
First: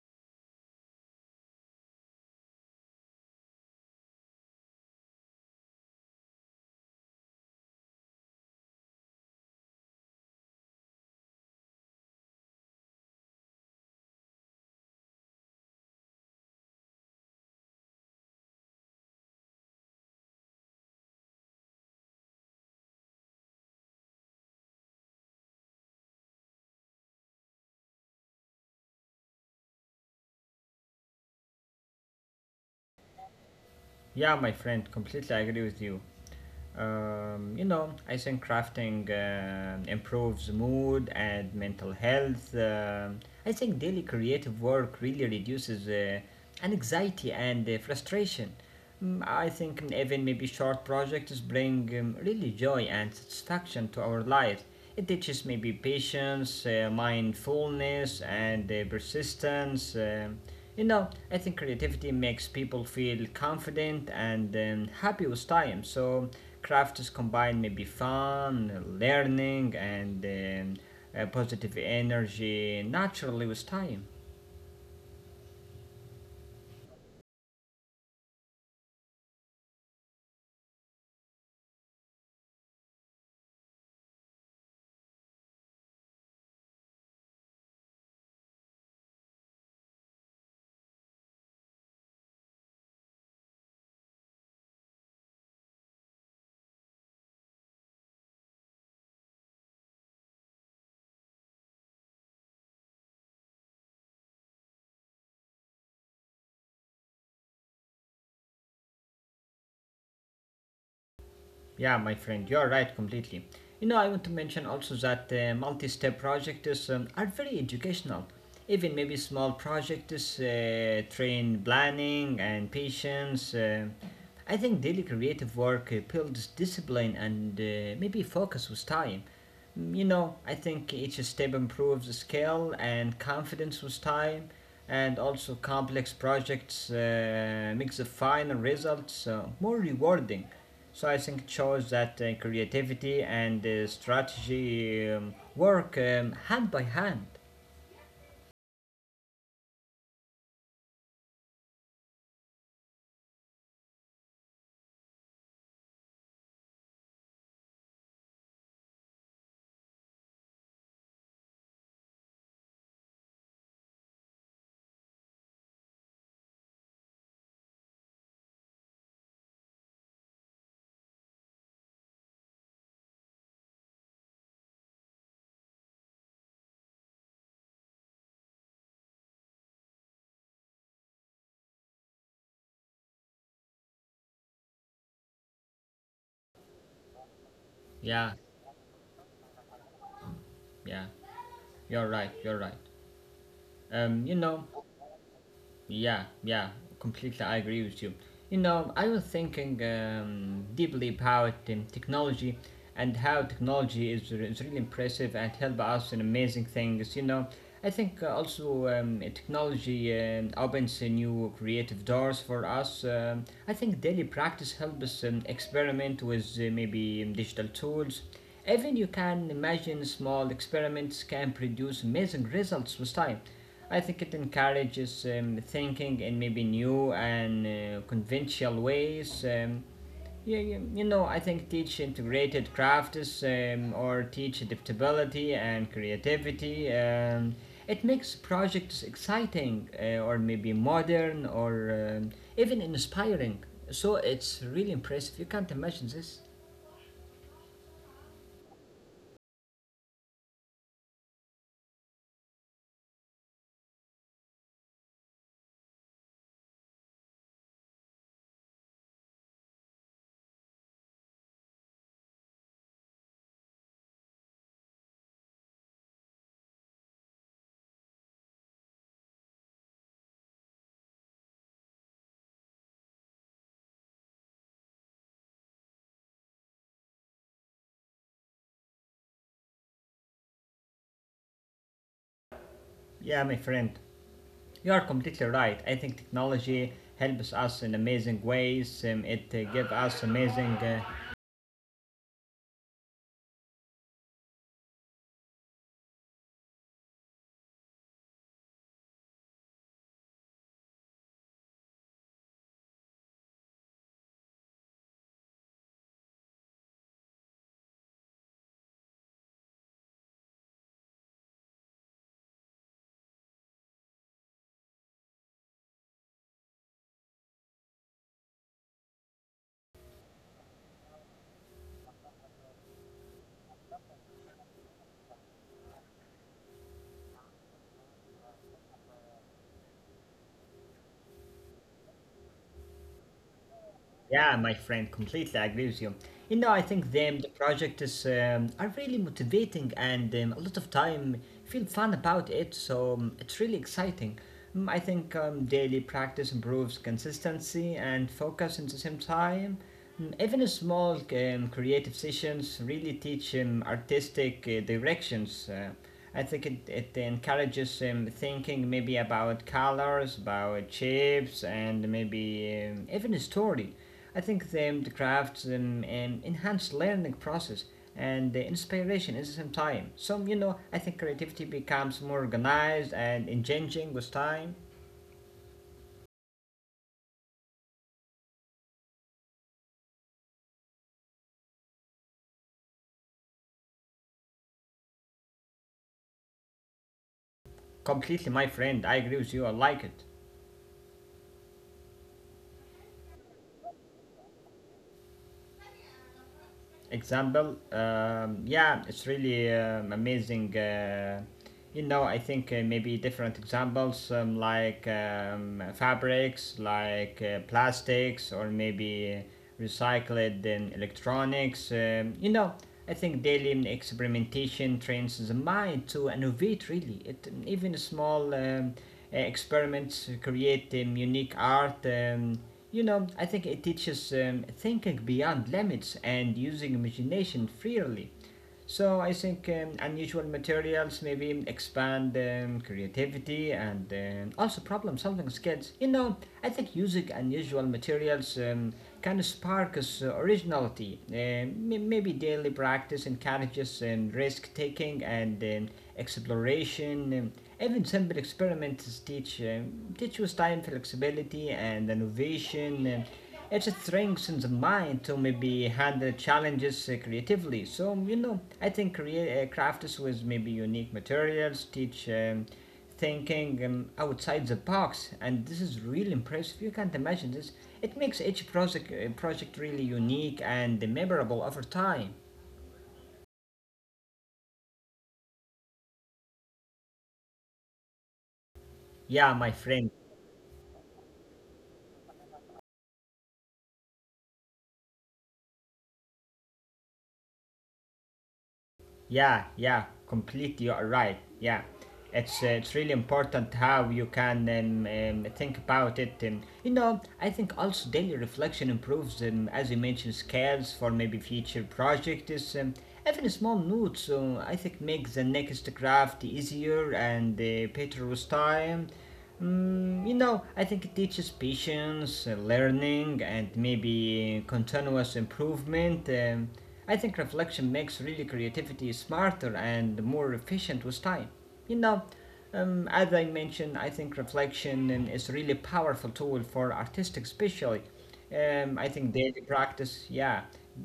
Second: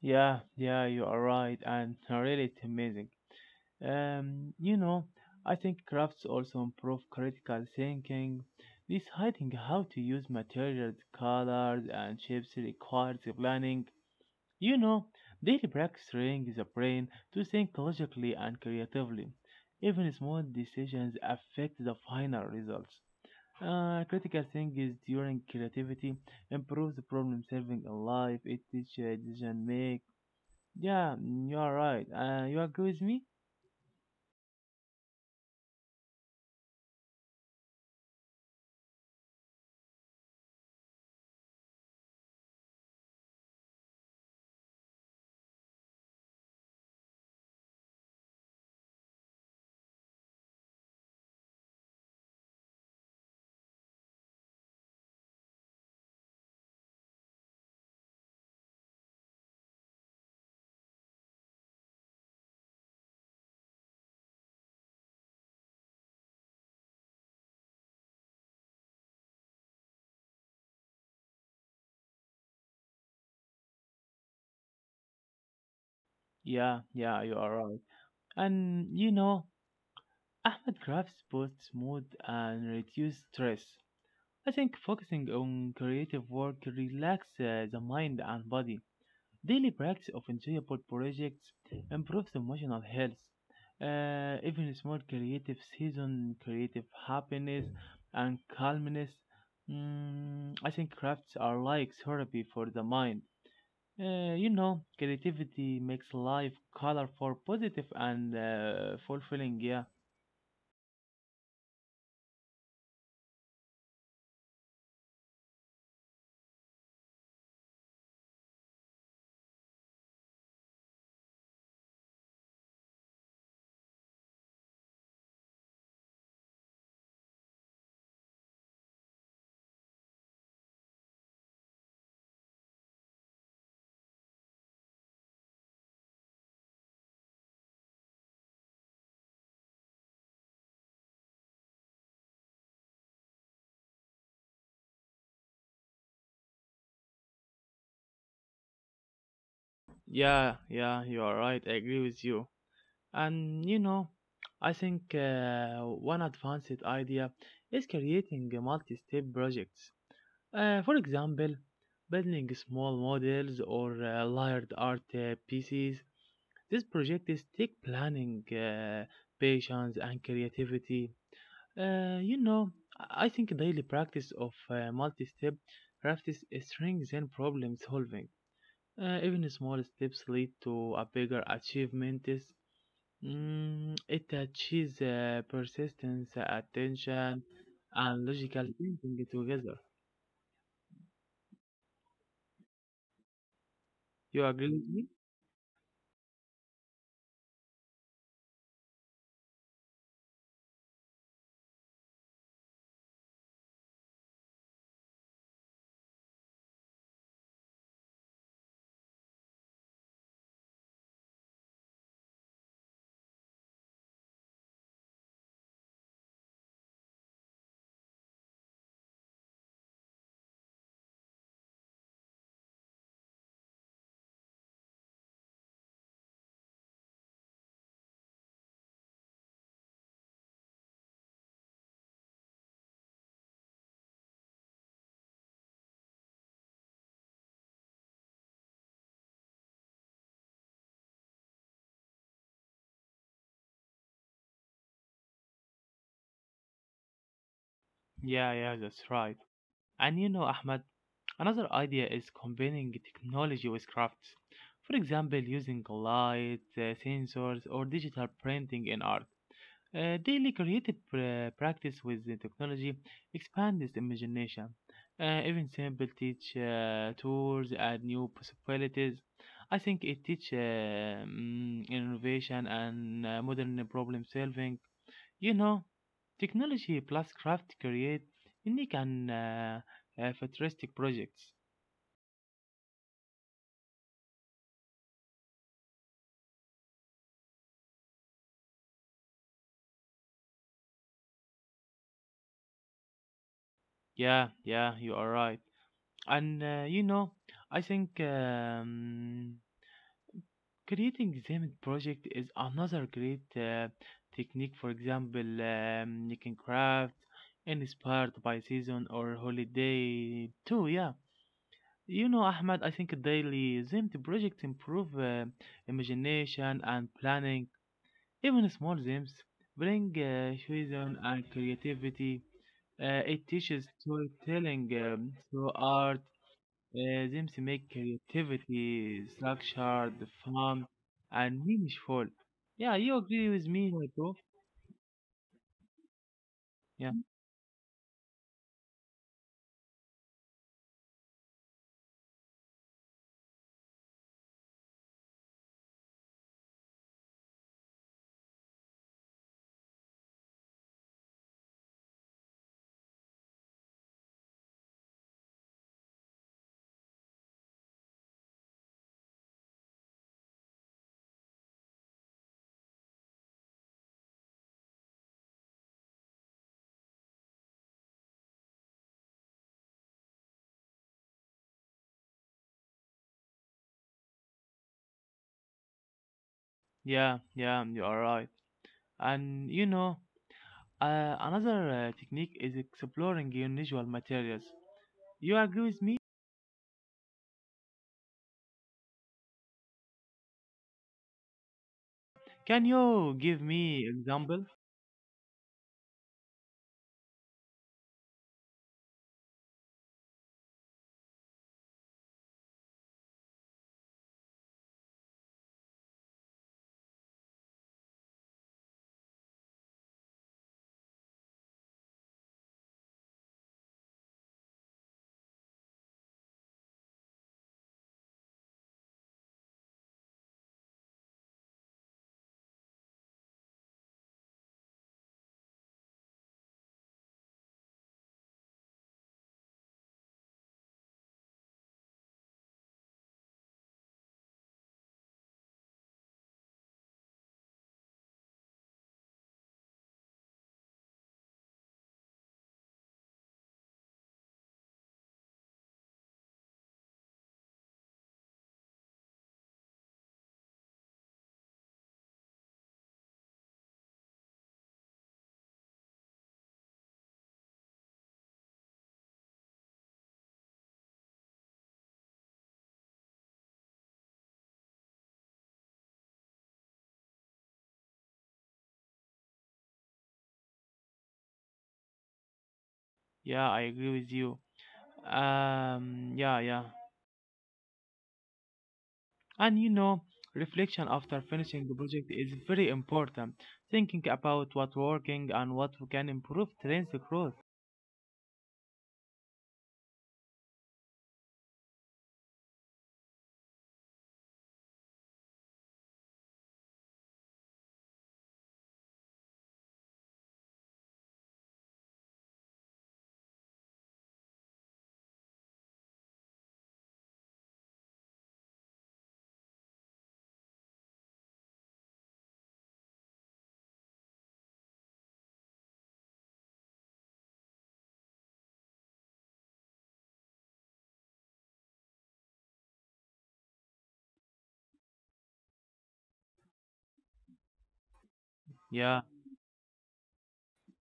Yeah, yeah, you are right, and (laughs) really it's amazing. Um, you know, I think crafts also improve critical thinking. Deciding how to use materials, colors, and shapes requires planning. You know, Daily practicing is a brain to think logically and creatively. Even small decisions affect the final results. Critical thinking during creativity improves problem solving in life. It teaches decision make. Yeah, mm, you are right. You agree with me? Yeah, my friend, completely agree with you. You know, I think crafting improves mood and mental health. I think daily creative work really reduces anxiety and frustration. I think even maybe short projects bring really joy and satisfaction to our lives. It teaches maybe patience, mindfulness, and persistence. You know, I think creativity makes people feel confident and happy with time. So, craft is combined maybe fun, learning, and positive energy naturally with time. Yeah, yeah, you are right. And Ahmed crafts both smooth and reduce stress. I think focusing on creative work relaxes the mind and body. Daily practice of enjoyable projects improves emotional health. Even small creative season, creative happiness and calmness. I think crafts are like therapy for the mind. Creativity makes life colorful, positive, and fulfilling. Yeah, Yeah, my friend, you're right completely. You know, I want to mention also that multi step projects are very educational. Even maybe small projects train planning and patience. I think daily creative work builds discipline and maybe focus with time. You know, I think each step improves skill and confidence with time, and also complex projects makes the final results more rewarding. So I think it shows that creativity and strategy work hand by hand. yeah, yeah. You are right. I agree with you. And I think one advanced idea is creating multi-step projects. For example, building small models or layered art pieces. These projects take planning, patience, and creativity. Uh, you know, I think daily practice of multi-step crafts strengthens problem solving. Even small steps lead to a bigger achievement. It achieves persistence, attention, and Yeah, logical thinking together. yeah, you're right, you're right. Um, You you agree know, with me? Yeah, yeah, completely. I agree with you. You know, I was thinking deeply about technology and how technology is, is really impressive and help us in amazing things. You know, I think also technology opens new creative doors for us. I think daily practice helps us experiment with maybe digital tools. Even you can imagine small experiments can produce amazing results with time. I think it encourages thinking in maybe new and conventional ways. You know, I think teach integrated crafts or teach adaptability and creativity. It makes projects exciting or maybe modern or even inspiring. So it's really impressive. You can't imagine this. Yeah, yeah, that's right. And Ahmed, another idea is combining technology with crafts. For example, using light, sensors, or digital printing in art. Daily creative practice with the technology expands this imagination. Even simple teach tours and new possibilities. I think it teaches innovation and modern problem solving. You know, Technology plus craft create unique and futuristic projects. Yeah, my friend. You are completely right. I think technology helps us in amazing ways. It gives us amazing. Yeah, yeah, you are right. And I think creating Zemit project is another great technique. For example, you can craft inspired by season or holiday too. Yeah, Ahmed, I think daily Zemit projects improve imagination and planning. Even small games bring cohesion and creativity. It teaches storytelling through art. Games make creativity structured, fun, and meaningful. Yeah, you agree with me, my bro? Yeah, my friend, completely agree with you. You know, I Yeah, think the project is are really motivating and a lot of time feel fun about it. So it's really exciting. I think daily practice improves consistency and focus at the same time. Even a small creative sessions really teach artistic directions. I think it encourages thinking maybe about colors, about shapes, and maybe even a story. I think them the crafts them enhance learning process and the inspiration at the same time. So you know, I think creativity becomes more organized and engaging with time. yeah, yeah, you are right. And another technique is exploring unusual materials. You agree with me? Completely, my friend. I agree with you. I like it. Can you give me example? Example yeah, it's really amazing. You know, I think maybe different examples like fabrics, like plastics or maybe recycled electronics. You know, I think daily experimentation trains the mind to innovate, really. It, even small experiments create unique art. You know, I think it teaches thinking beyond limits and using imagination freely. So I think unusual materials maybe expand creativity and also problem-solving skills. You know, I think using unusual materials can spark us originality. Maybe daily practice encourages risk-taking and exploration. Even simple experiments teach us time flexibility and innovation. It strengthens the mind to maybe handle challenges creatively. So you know, I think crafts with maybe unique materials teach thinking outside the box, and this is really impressive. You can't imagine this. It makes each project really unique and memorable over time. Yeah, I agree with you. Yeah, yeah. Yeah, And my you friend. know, reflection after finishing the project is very important. Thinking about what working and what we can improve trains the growth. Yeah, yeah, completely. You are right. Yeah, it's really important how you can think about it. You know, I think also daily reflection improves, as you mentioned, skills for maybe future projects. Even small notes, so I think, make the next draft easier and better with time. You know, I think it teaches patience, learning, and maybe continuous improvement. I think reflection makes really creativity smarter and more efficient with time. You know, as I mentioned, I think reflection is really powerful tool for artistic, especially Yeah, I think daily practice, yeah,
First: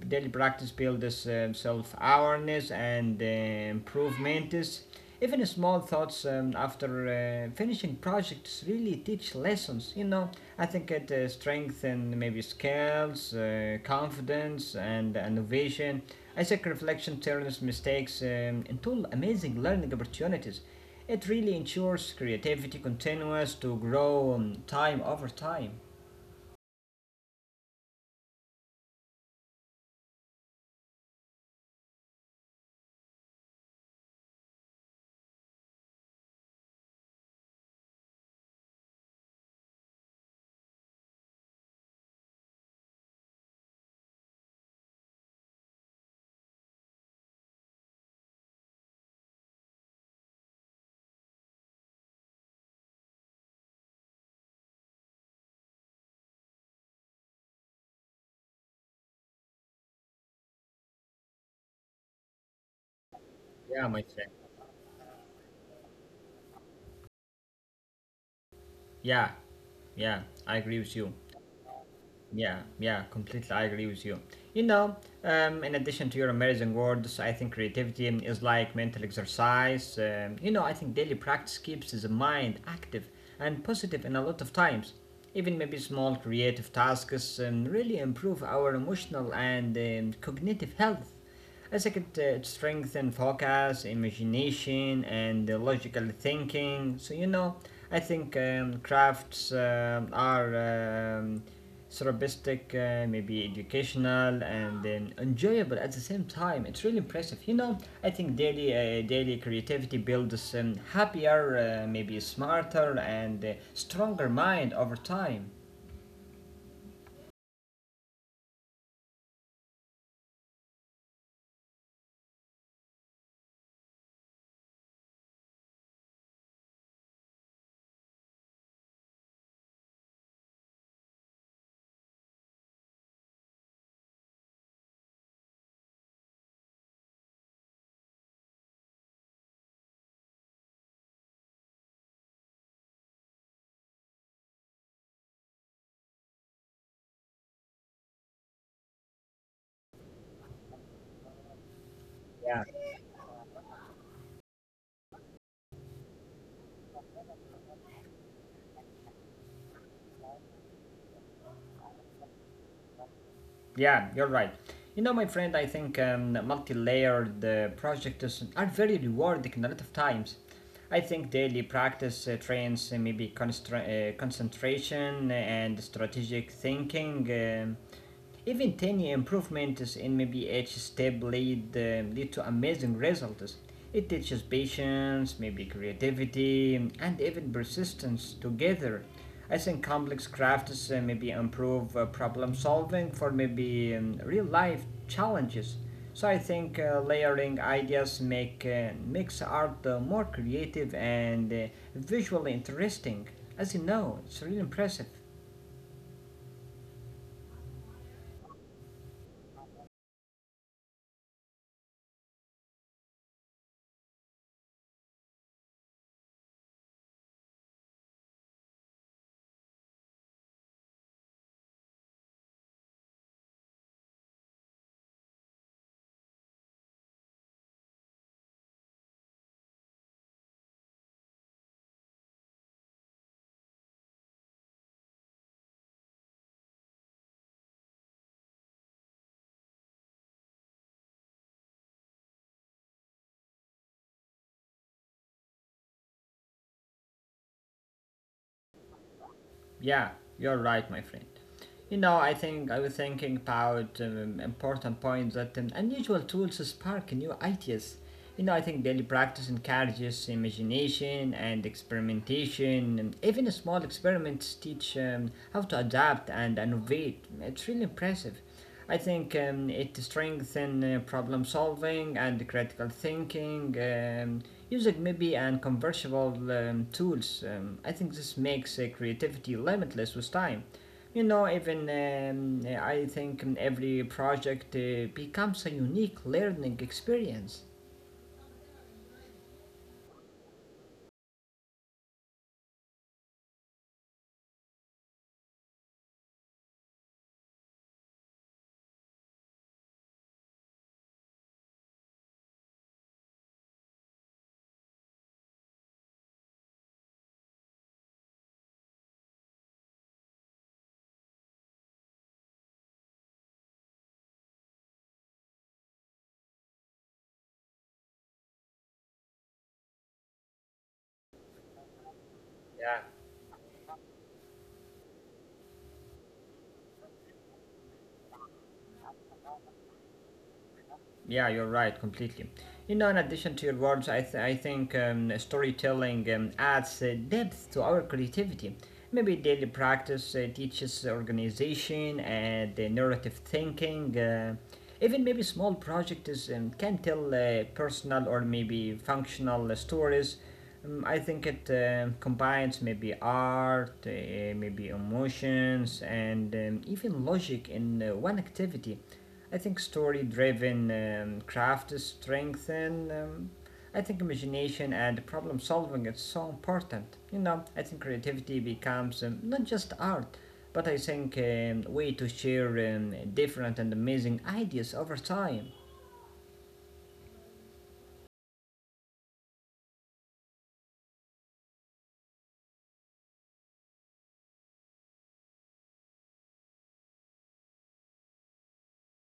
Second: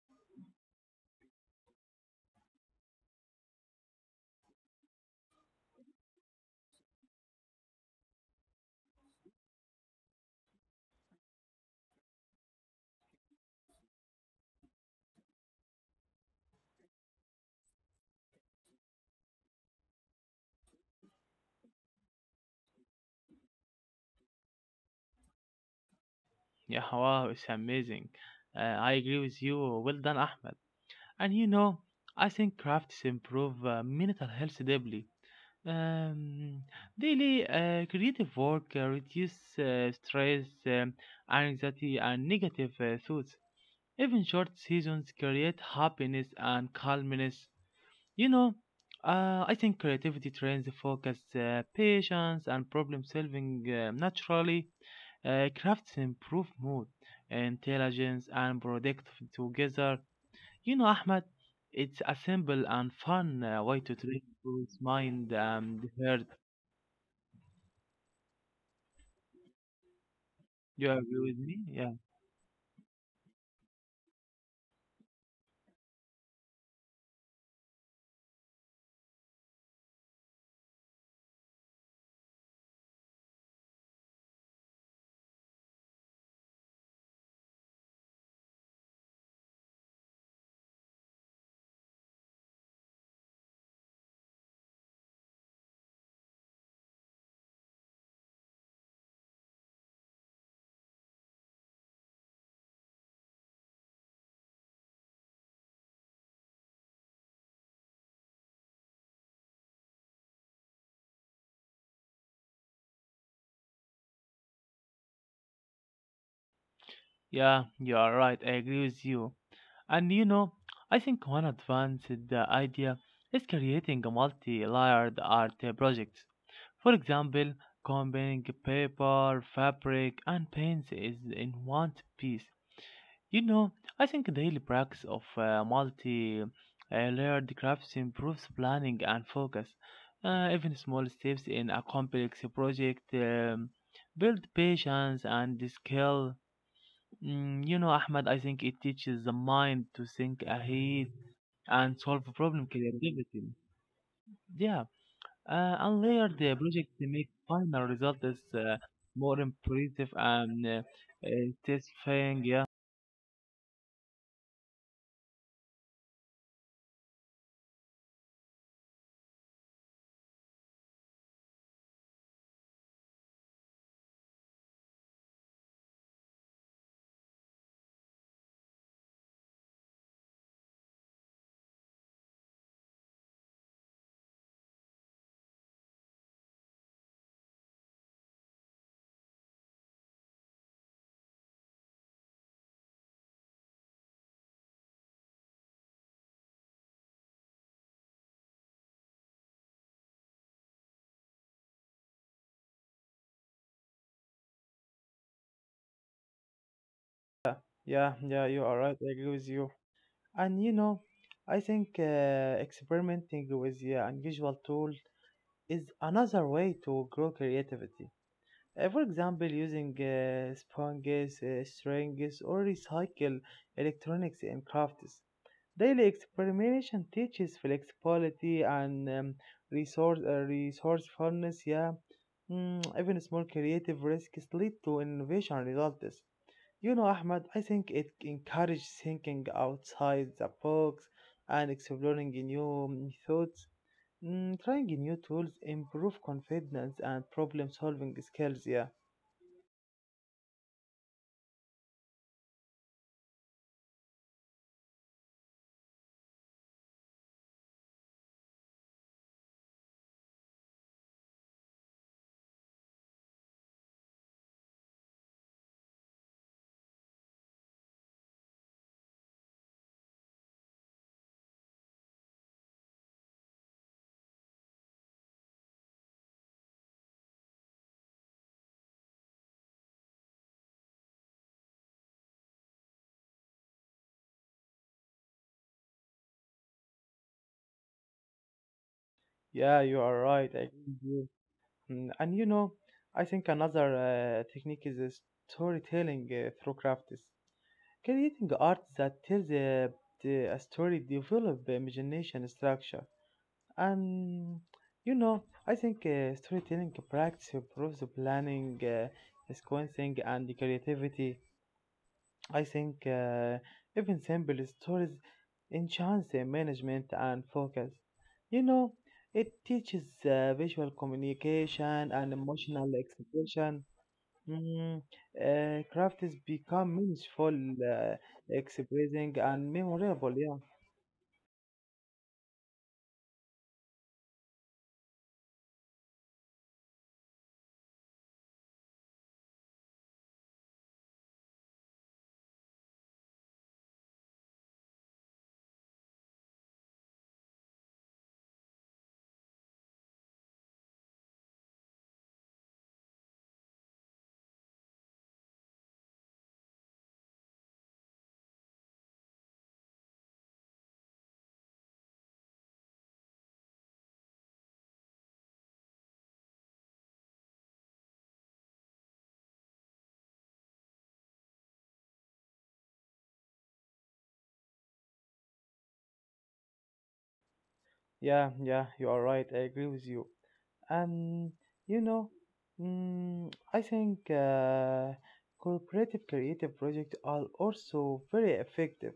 daily practice builds self-awareness and improvement. Even small thoughts after finishing projects really teach lessons. You know, I think it strengthens maybe skills, confidence, and innovation. I think reflection turns mistakes into amazing learning opportunities. It really ensures creativity continues to grow time over time. yeah, wow, it's amazing. I agree with you. Well done, Ahmed. And I think crafts improve mental health deeply. Um, Daily creative work reduce stress, anxiety, and negative thoughts. Even short seasons create happiness and calmness. You know, I think creativity trains the focus, patience, and problem solving naturally. Crafts improve mood, intelligence, and product together. Ahmed, it's a simple and fun Yeah, way my to friend. train both mind and heart. Yeah, yeah, I agree with You you. agree with me? Yeah. Yeah, yeah, completely, I agree with you. You know, in addition to your amazing words, I think creativity is like mental exercise. You know, I think daily practice keeps the mind active and positive in a lot of times. Even maybe small creative tasks really improve our emotional and cognitive health. As I think it, it strengthens focus, imagination, and logical thinking. So, you know, I think crafts are um, therapeutic, maybe educational, and enjoyable at the same time. It's really impressive. You know, I think daily creativity builds happier, maybe smarter, and stronger mind over time. Yeah, you are right. I agree with you. And I think one advanced idea is creating a multi-layered art projects. For example, combining paper, fabric, and paints is in one piece. You know, I think daily practice of multi-layered crafts improves planning and focus. Even small steps in a complex project build patience and skill. Ahmed, I think it teaches the mind to think ahead and solve Yeah. problem creativity. Yeah, unlayered projects make final result is more impressive and satisfying. Yeah. Yeah, you're right. You know, my friend, I think multi-layered projects are very rewarding in a lot of times. I think daily practice trains maybe concentration and strategic thinking. um Even tiny improvements in maybe each step lead to amazing results. It teaches patience, maybe creativity, and even persistence together. I think complex crafts maybe improve problem solving for maybe real life challenges. So I think layering ideas makes art more creative and visually interesting. As you know, it's really impressive. Yeah, yeah, you are right. I agree with you. And I think experimenting with the unusual tool is another way to grow creativity. For example, using sponges, strings, or recycle electronics in crafts. Daily experimentation teaches flexibility and resourcefulness. Yeah, mm, even small creative risks lead to innovation results. Ahmad, I think it encourages thinking outside the box and exploring new methods. Mm, trying new tools improve confidence and problem solving skills. Yeah. Yeah, you're right, my friend. You know, I think I was thinking about important points that unusual tools spark new ideas. You know, I think daily practice encourages imagination and experimentation. And even small experiments teach how to adapt and innovate. It's really impressive. I think it strengthens problem solving and critical thinking. Using MIDI and convertible tools. I think this makes creativity limitless with time. You know, even I think every project becomes a unique learning experience. Yeah, you are right. I agree with you. Mm, and I think another technique is storytelling through crafts. Creating art that tells a story develop the imagination structure. And I think storytelling practice improves the planning, sequencing, and the creativity. I think even simple stories enhance management and focus. You know, it teaches visual communication and Yeah. emotional expression. Mm, Craft is become meaningful, uh, expressing and memorable. Yeah. Yeah, you're right, completely. You know, in addition to your words, I think storytelling adds depth to our creativity. Maybe daily practice teaches organization and narrative thinking. Even maybe small projects can tell personal or maybe functional stories. I think it combines maybe art, maybe emotions, and even logic in one activity. I think story driven craft is strengthened. I think imagination and problem solving is so important. You know, I think creativity becomes not just art, but I think a way to share different and amazing ideas over time. Yeah, yeah, you are right. I agree with you. And you know, I think cooperative creative projects are also very effective.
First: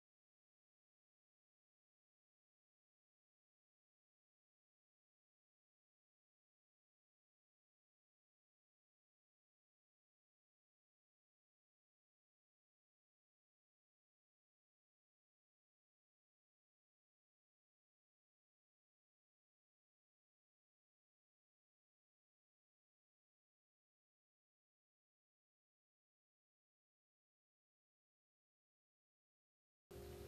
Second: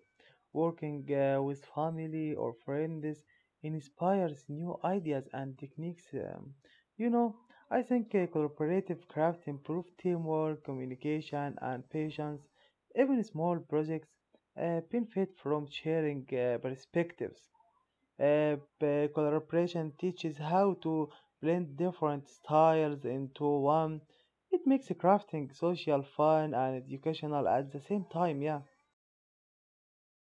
Working with family or friends inspires new ideas and techniques. You know, I think cooperative craft improve teamwork, communication, and patience. Even small projects benefit from sharing perspectives. Collaboration teaches how to blend different styles into one. It makes crafting social, fun, and educational at the same time. Yeah,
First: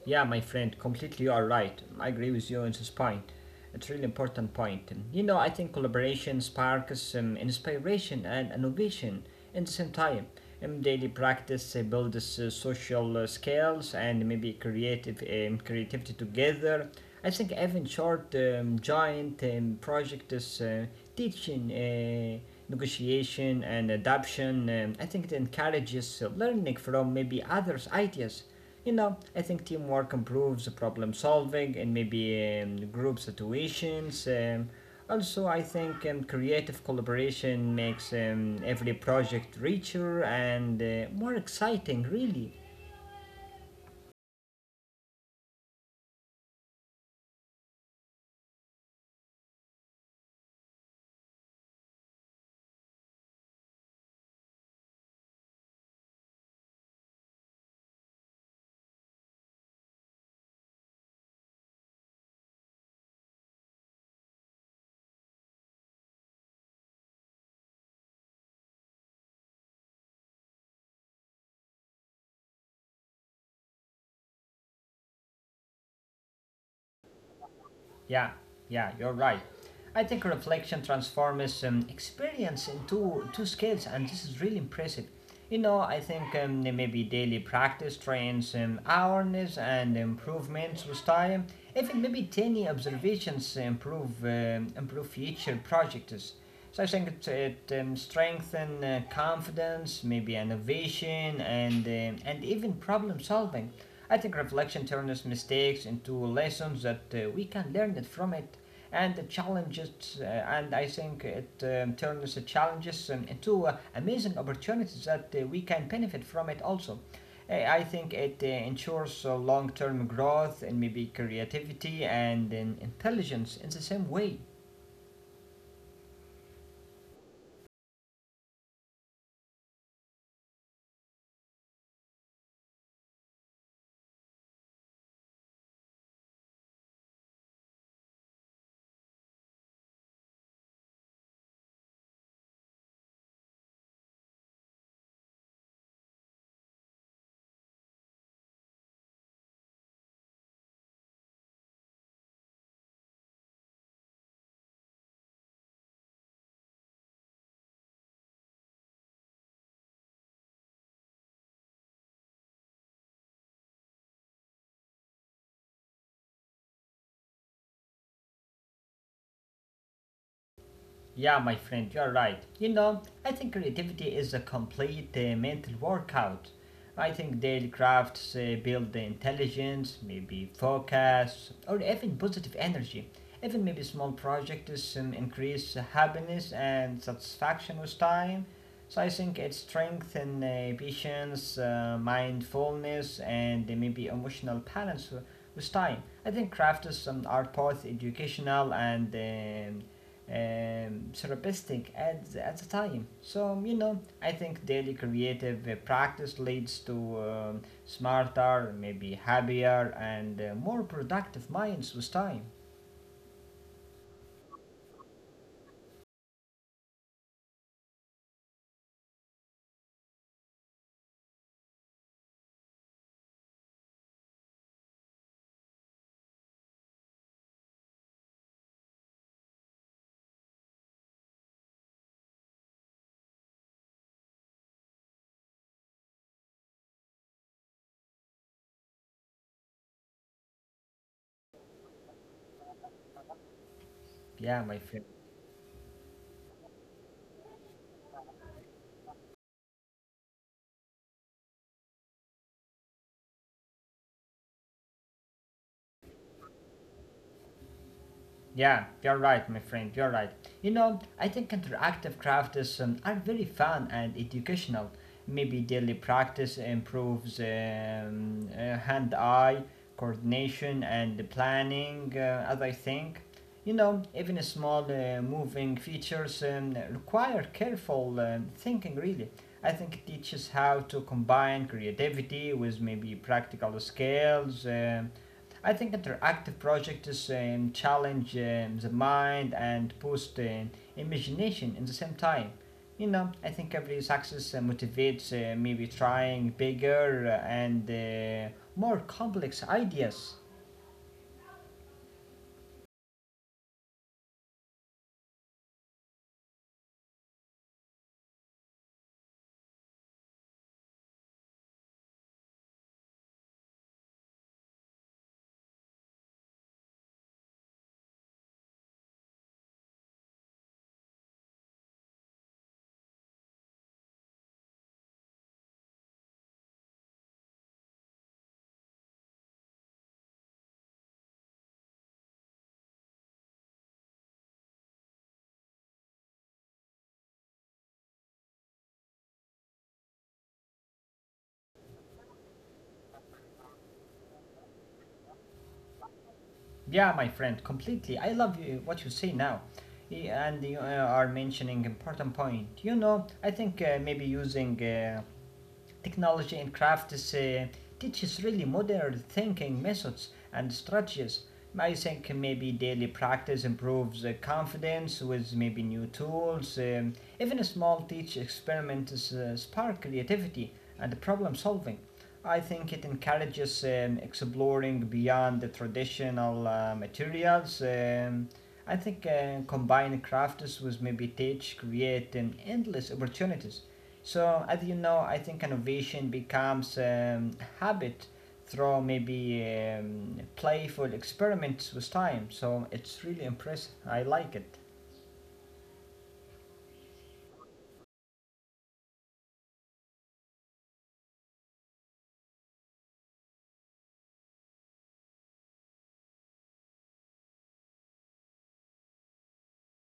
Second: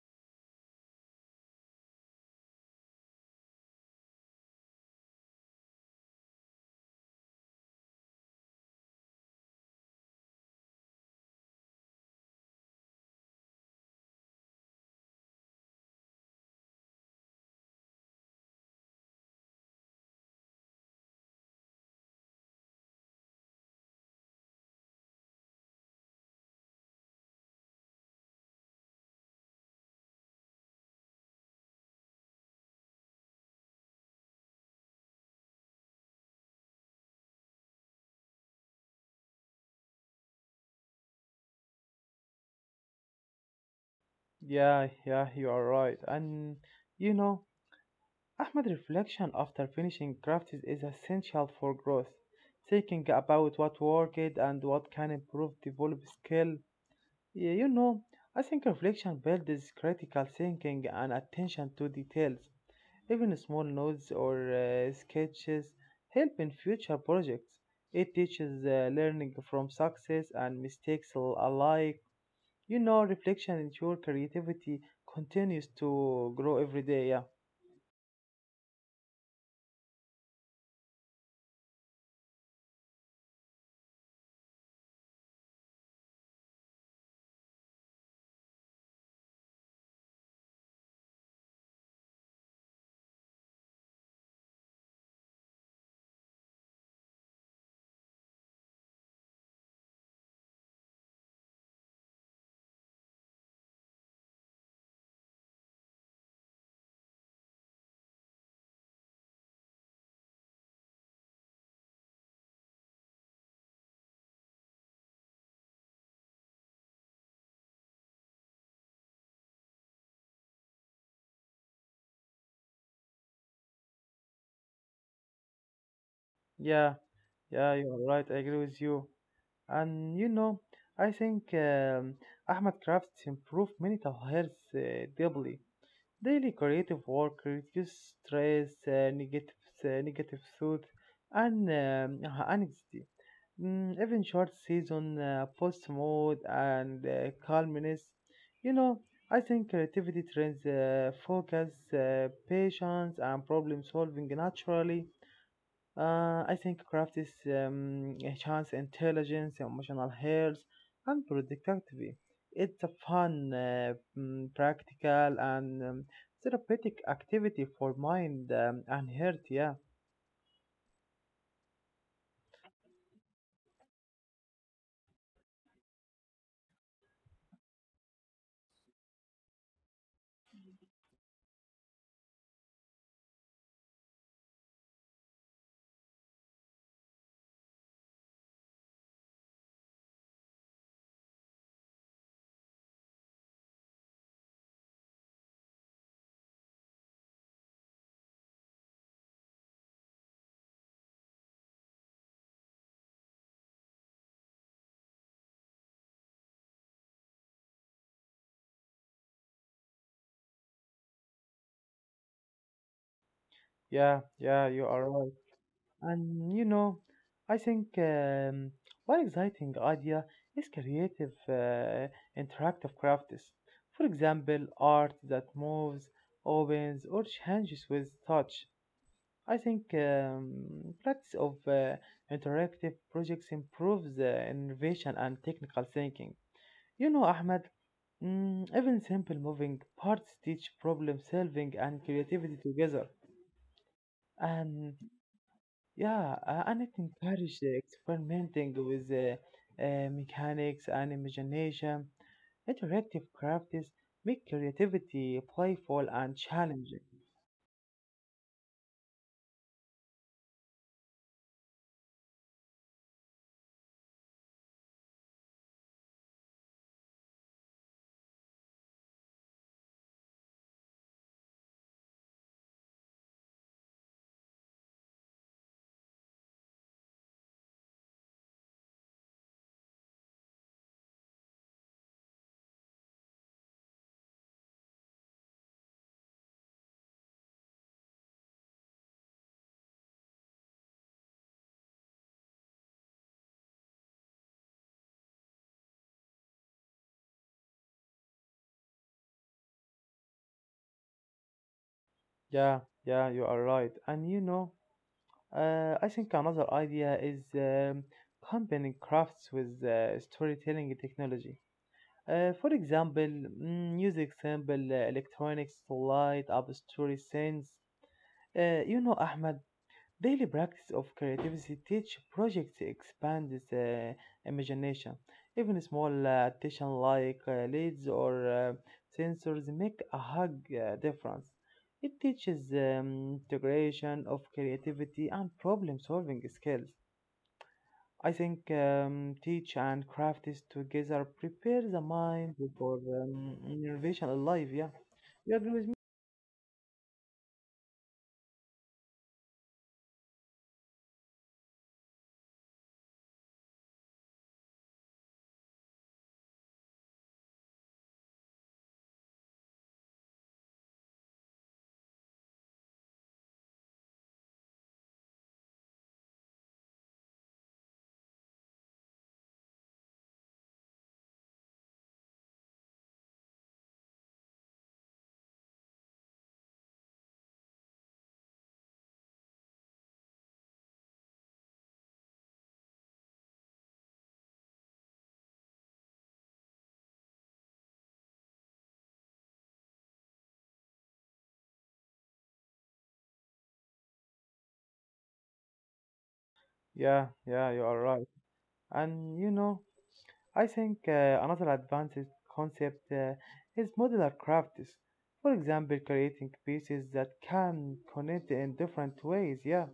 Yeah, my friend, completely you are right. I agree with you on this point. It's a really important point. And, you know, I think collaboration sparks inspiration and innovation in the same time. Daily practice builds social skills and maybe creative creativity together. I think even short giant projects teaching. Negotiation and adoption. I think it encourages learning from maybe others' ideas. You know, I think teamwork improves problem solving and maybe group situations. Also, I think creative collaboration makes every project richer and more exciting, really. yeah, yeah. You are right. And you know, Ahmed, reflection after finishing crafts is essential for growth. Thinking about what worked and what can improve, develop skill. Yeah, I think reflection builds critical thinking and attention to details. Even small notes or sketches help in future projects. It teaches learning from success and mistakes alike. Reflection ensure creativity continues to grow every day. Yeah, Yeah, yeah, you're right. I think reflection transforms experience into two scales, and this is really impressive. You know, I think maybe daily practice trains awareness and improvements with time. Even maybe tiny observations improve future projects. So I think it strengthens confidence, maybe innovation, and even problem solving. I think reflection turns mistakes into lessons that we can learn it from it, and the challenges. Uh, and I think it turns the challenges into amazing opportunities that we can benefit from it also. I think it ensures long-term growth and maybe creativity and intelligence in the same way. yeah, yeah. You're right. I agree with you. And I think Ahmed crafts improve mental health deeply. Daily creative work reduces stress, negative thought, and anxiety. Mm, even short season post mode and calmness. You know, I think creativity trains focus, patience, and problem solving naturally. I think craft is enhance intelligence, emotional health, and productivity. It's a fun, practical, and therapeutic activity for mind and heart. Yeah, Yeah, my friend, you're right. You know, I think creativity is a complete mental workout. I think daily crafts build the intelligence, maybe focus, or even positive energy. Even maybe small projects increase happiness and satisfaction with time. So I think it strengthens patience, mindfulness, and maybe emotional balance with time. I think crafts are both educational and therapeutic at the time. So you know, I think daily creative practice leads to smarter, maybe happier, and more productive minds with time. yeah, yeah. You are right. And I think one exciting idea is creative, interactive crafts. For example, art that moves, opens, or changes with touch. I think lots of interactive projects improves innovation and technical thinking. Ahmed, mm, even simple moving parts teach problem solving and creativity together. Yeah, my And friend. yeah, and it encourages experimenting with mechanics and imagination. Interactive crafts make creativity playful and challenging. Yeah, you're right, my friend, you're right. You know, I think interactive crafts are very fun and educational. Maybe daily practice improves hand eye coordination and the planning, as I think. You know, even a small moving features require careful thinking, really. I think it teaches how to combine creativity with maybe practical skills. I think interactive projects challenge the mind and boost imagination in the same time. You know, I think every success motivates maybe trying bigger and more complex ideas. Yeah, yeah, you are right. And I think another idea is combining crafts with storytelling technology. For example, mm, music, symbol, electronics, light up story scenes. Ahmed, daily practice of creativity teach projects expand the imagination. Even small attention like leads or sensors make a hug difference. It teaches integration of creativity and problem solving skills. I think teach and craft is together prepare the mind for innovation alive. Yeah, you agree with me? Yeah, my friend, completely. I love you, what you say now. And you are mentioning important point. You know, I think maybe using technology in craft is, teaches really modern thinking methods and strategies. I think maybe daily practice improves confidence with maybe new tools. Even a small teach experiments spark creativity and problem solving. I think it encourages exploring beyond the traditional materials. I think combining crafts with maybe teach create endless opportunities. So, as you know, I think innovation becomes habit through maybe playful experiments with time. So, it's really impressive. I like it. Yeah, yeah, you are right. And I think another advanced concept is modular crafts. For example, creating pieces that can connect in different ways. Yeah,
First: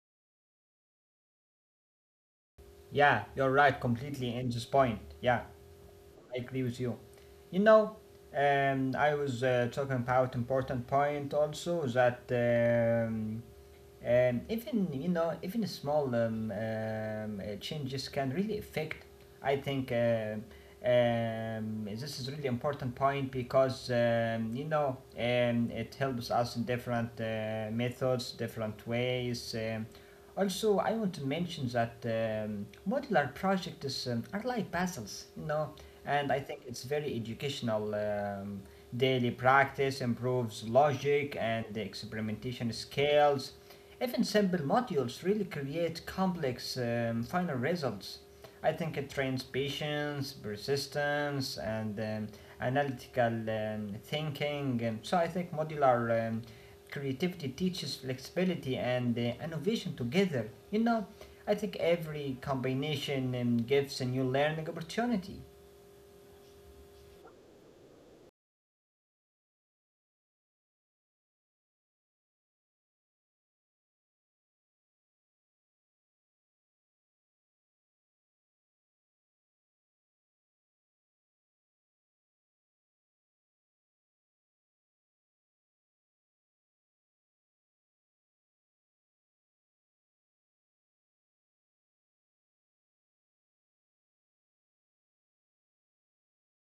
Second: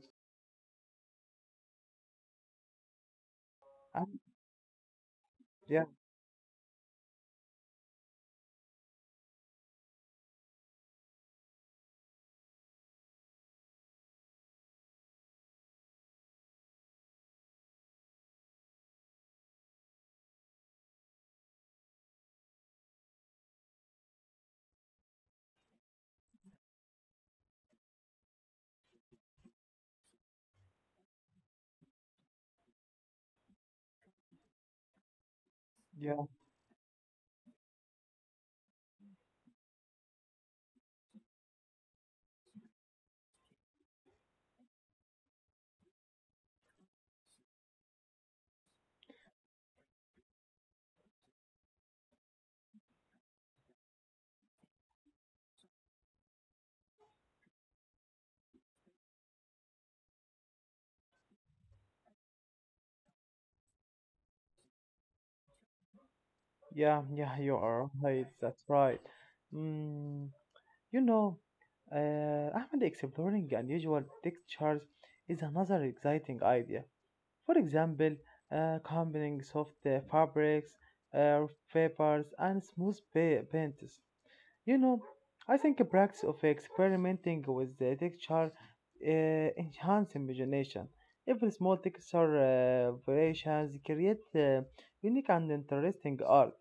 Yeah, you're right um, completely in this point. Yeah. yeah, I agree with you. You know, I was talking about important point also that even you know even small changes can really affect. I think this is really important point because you know it helps us in different methods, different ways. Also, I want to mention that modular projects are like puzzles. You know, yeah, and I think it's very educational. Daily practice improves logic and the experimentation skills. Even simple modules really create complex final results. I think it trains patience, persistence, and analytical thinking. So I think modular creativity teaches flexibility and innovation together. You know, I think every combination gives a new learning opportunity. yeah, yeah. You are right. That's right. Mm, you know, Ahmed exploring unusual textures is another exciting idea. For example, combining soft fabrics, uh, papers, and smooth paints. You know, I think a practice of experimenting with the texture uh, enhance imagination. Every small texture variations create unique and interesting art.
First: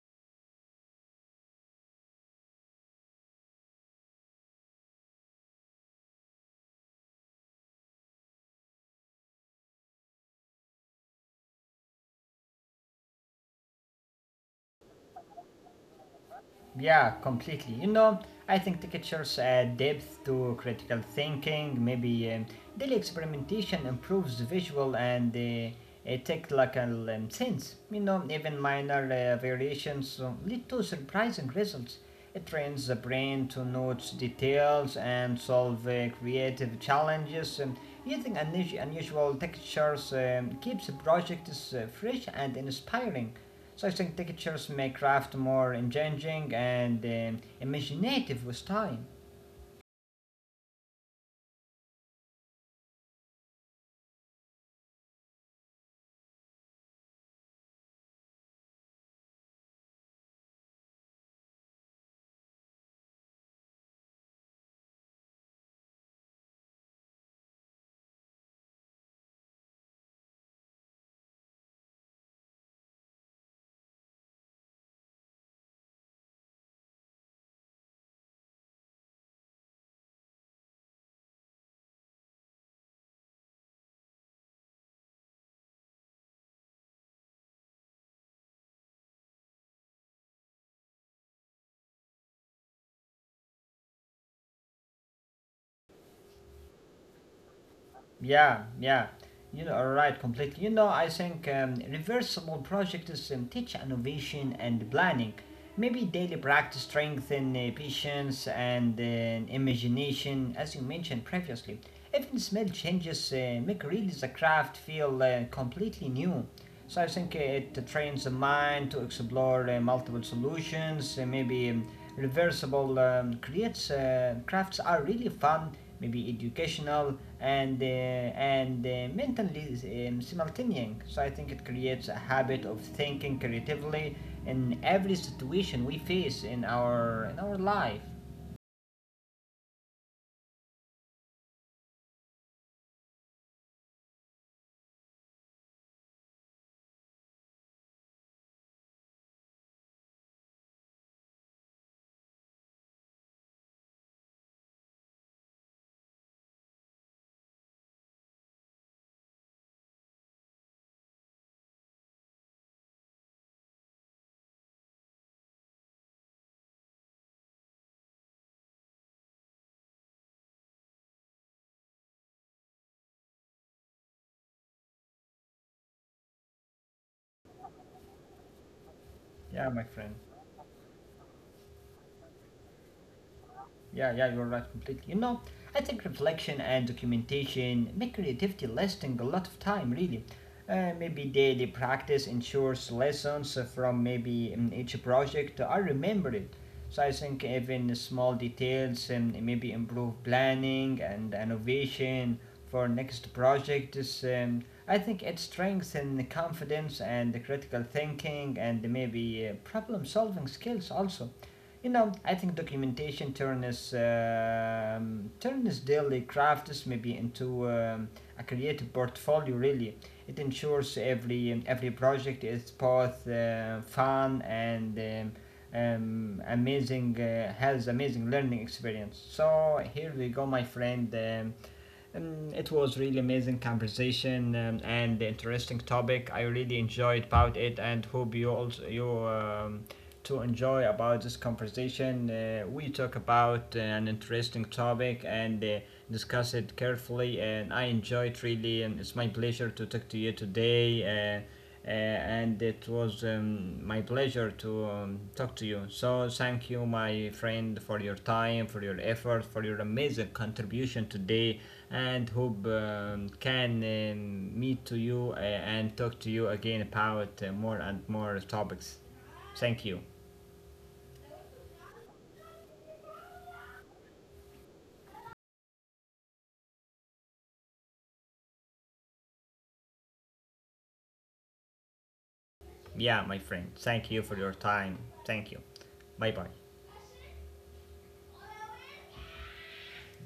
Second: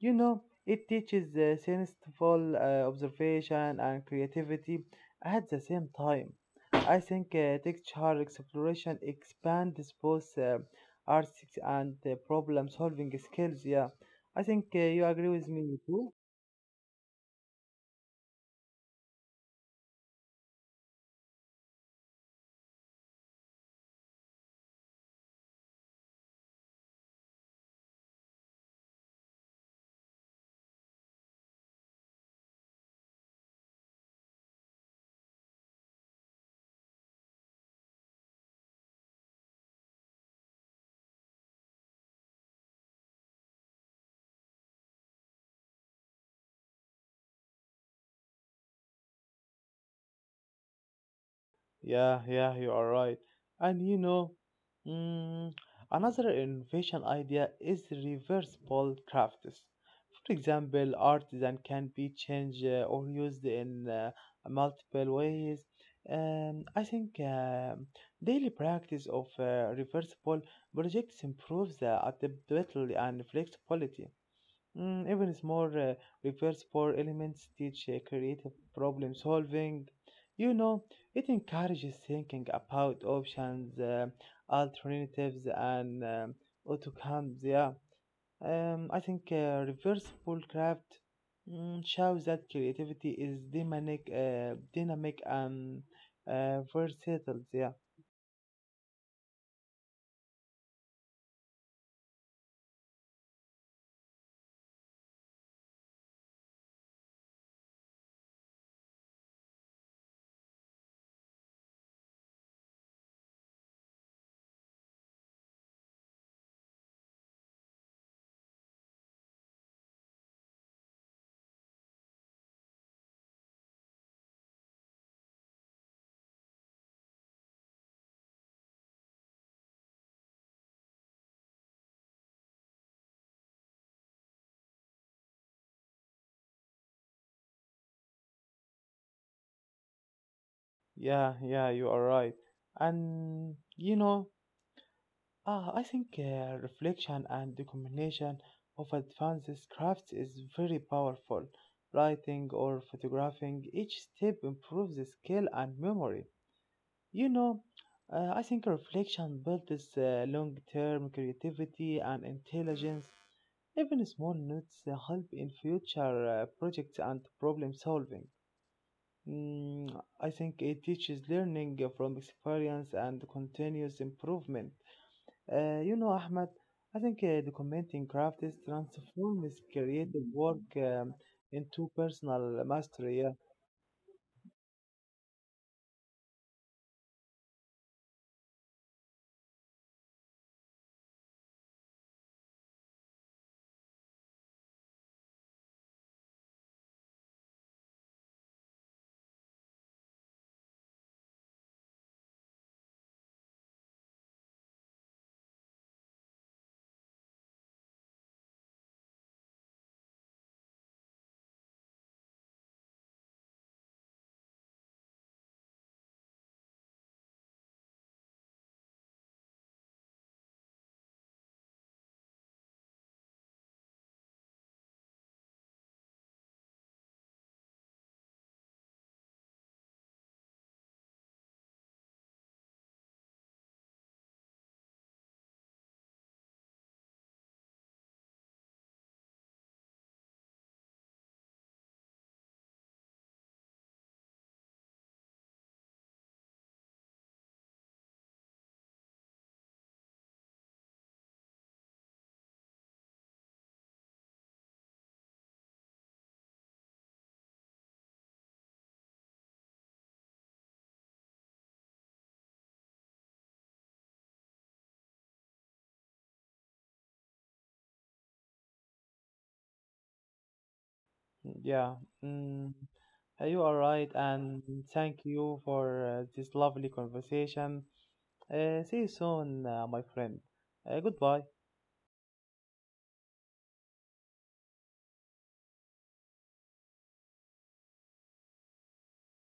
It teaches sensible observation and creativity at the same time. I think texture exploration expands both artists and problem solving skills. Yeah, I think you agree with me too. Yeah, completely. You know, I think Tikitcher's depth to critical thinking, maybe daily experimentation improves visual and technical sense. You know, even minor variations lead to surprising results. It trains the brain to note details and solve creative challenges. And using unusual textures keeps projects fresh and inspiring. So I think textures make craft more engaging and imaginative with time. Yeah, yeah, you are right. And mm, another innovation idea is reversible crafts. For example, artisan can be changed or used in multiple ways. I think daily practice of reversible projects improves the adaptability and flexibility. Mm, even small repairs for elements teach creative problem solving. You know, it encourages thinking about options, alternatives, and outcomes. Yeah, I think reversible craft shows that creativity is dynamic, dynamic and versatile. Yeah, Yeah, yeah. You know, right, completely. You know, I think reversible projects teach innovation and planning. Maybe daily practice strengthen patience and imagination, as you mentioned previously. Even small changes make really the craft feel completely new. So I think it trains the mind to explore multiple solutions, maybe reversible creates crafts are really fun, maybe educational and mentally simultaneous. So I think it creates a habit of thinking creatively in every situation we face in our life. yeah, yeah. You are right, and Ah, I think reflection and the combination of advanced crafts is very powerful. Writing or photographing, each step improves the skill and memory. You know, I think reflection builds long term creativity and intelligence. Even small notes help in future projects and problem solving. Mm, I think it teaches learning from experience and continuous improvement. Ahmed, I think documenting crafts transforms Yeah, my friend. creative work into personal mastery. Yeah, Yeah, yeah, you're right completely. You know, I think reflection and documentation make creativity lasting a lot of time, really. Maybe daily practice ensures lessons from maybe each project are remembered. So I think even small details and maybe improve planning and innovation for next project is. I think it strengthens confidence and critical thinking and maybe problem solving skills also. You know, I think documentation turns daily crafts maybe into a creative portfolio. Really, it ensures every project is both fun and amazing, has amazing learning experience. So here we go, my friend. It was really amazing conversation and interesting topic. I really enjoyed about it and hope you also you to enjoy about this conversation. We talk about an interesting topic and discuss it carefully and I enjoyed really and it's my pleasure to talk to you today. And it was my pleasure to talk to you. So, thank you, my friend, for your time, for your effort, for your amazing contribution today, and hope can meet to you and talk to you again about more and more topics. Thank you. yeah. Mm, you are right, and thank you for this lovely conversation. See you soon, my friend. Goodbye. Yeah, my friend, thank you for your time. Thank you. Bye bye.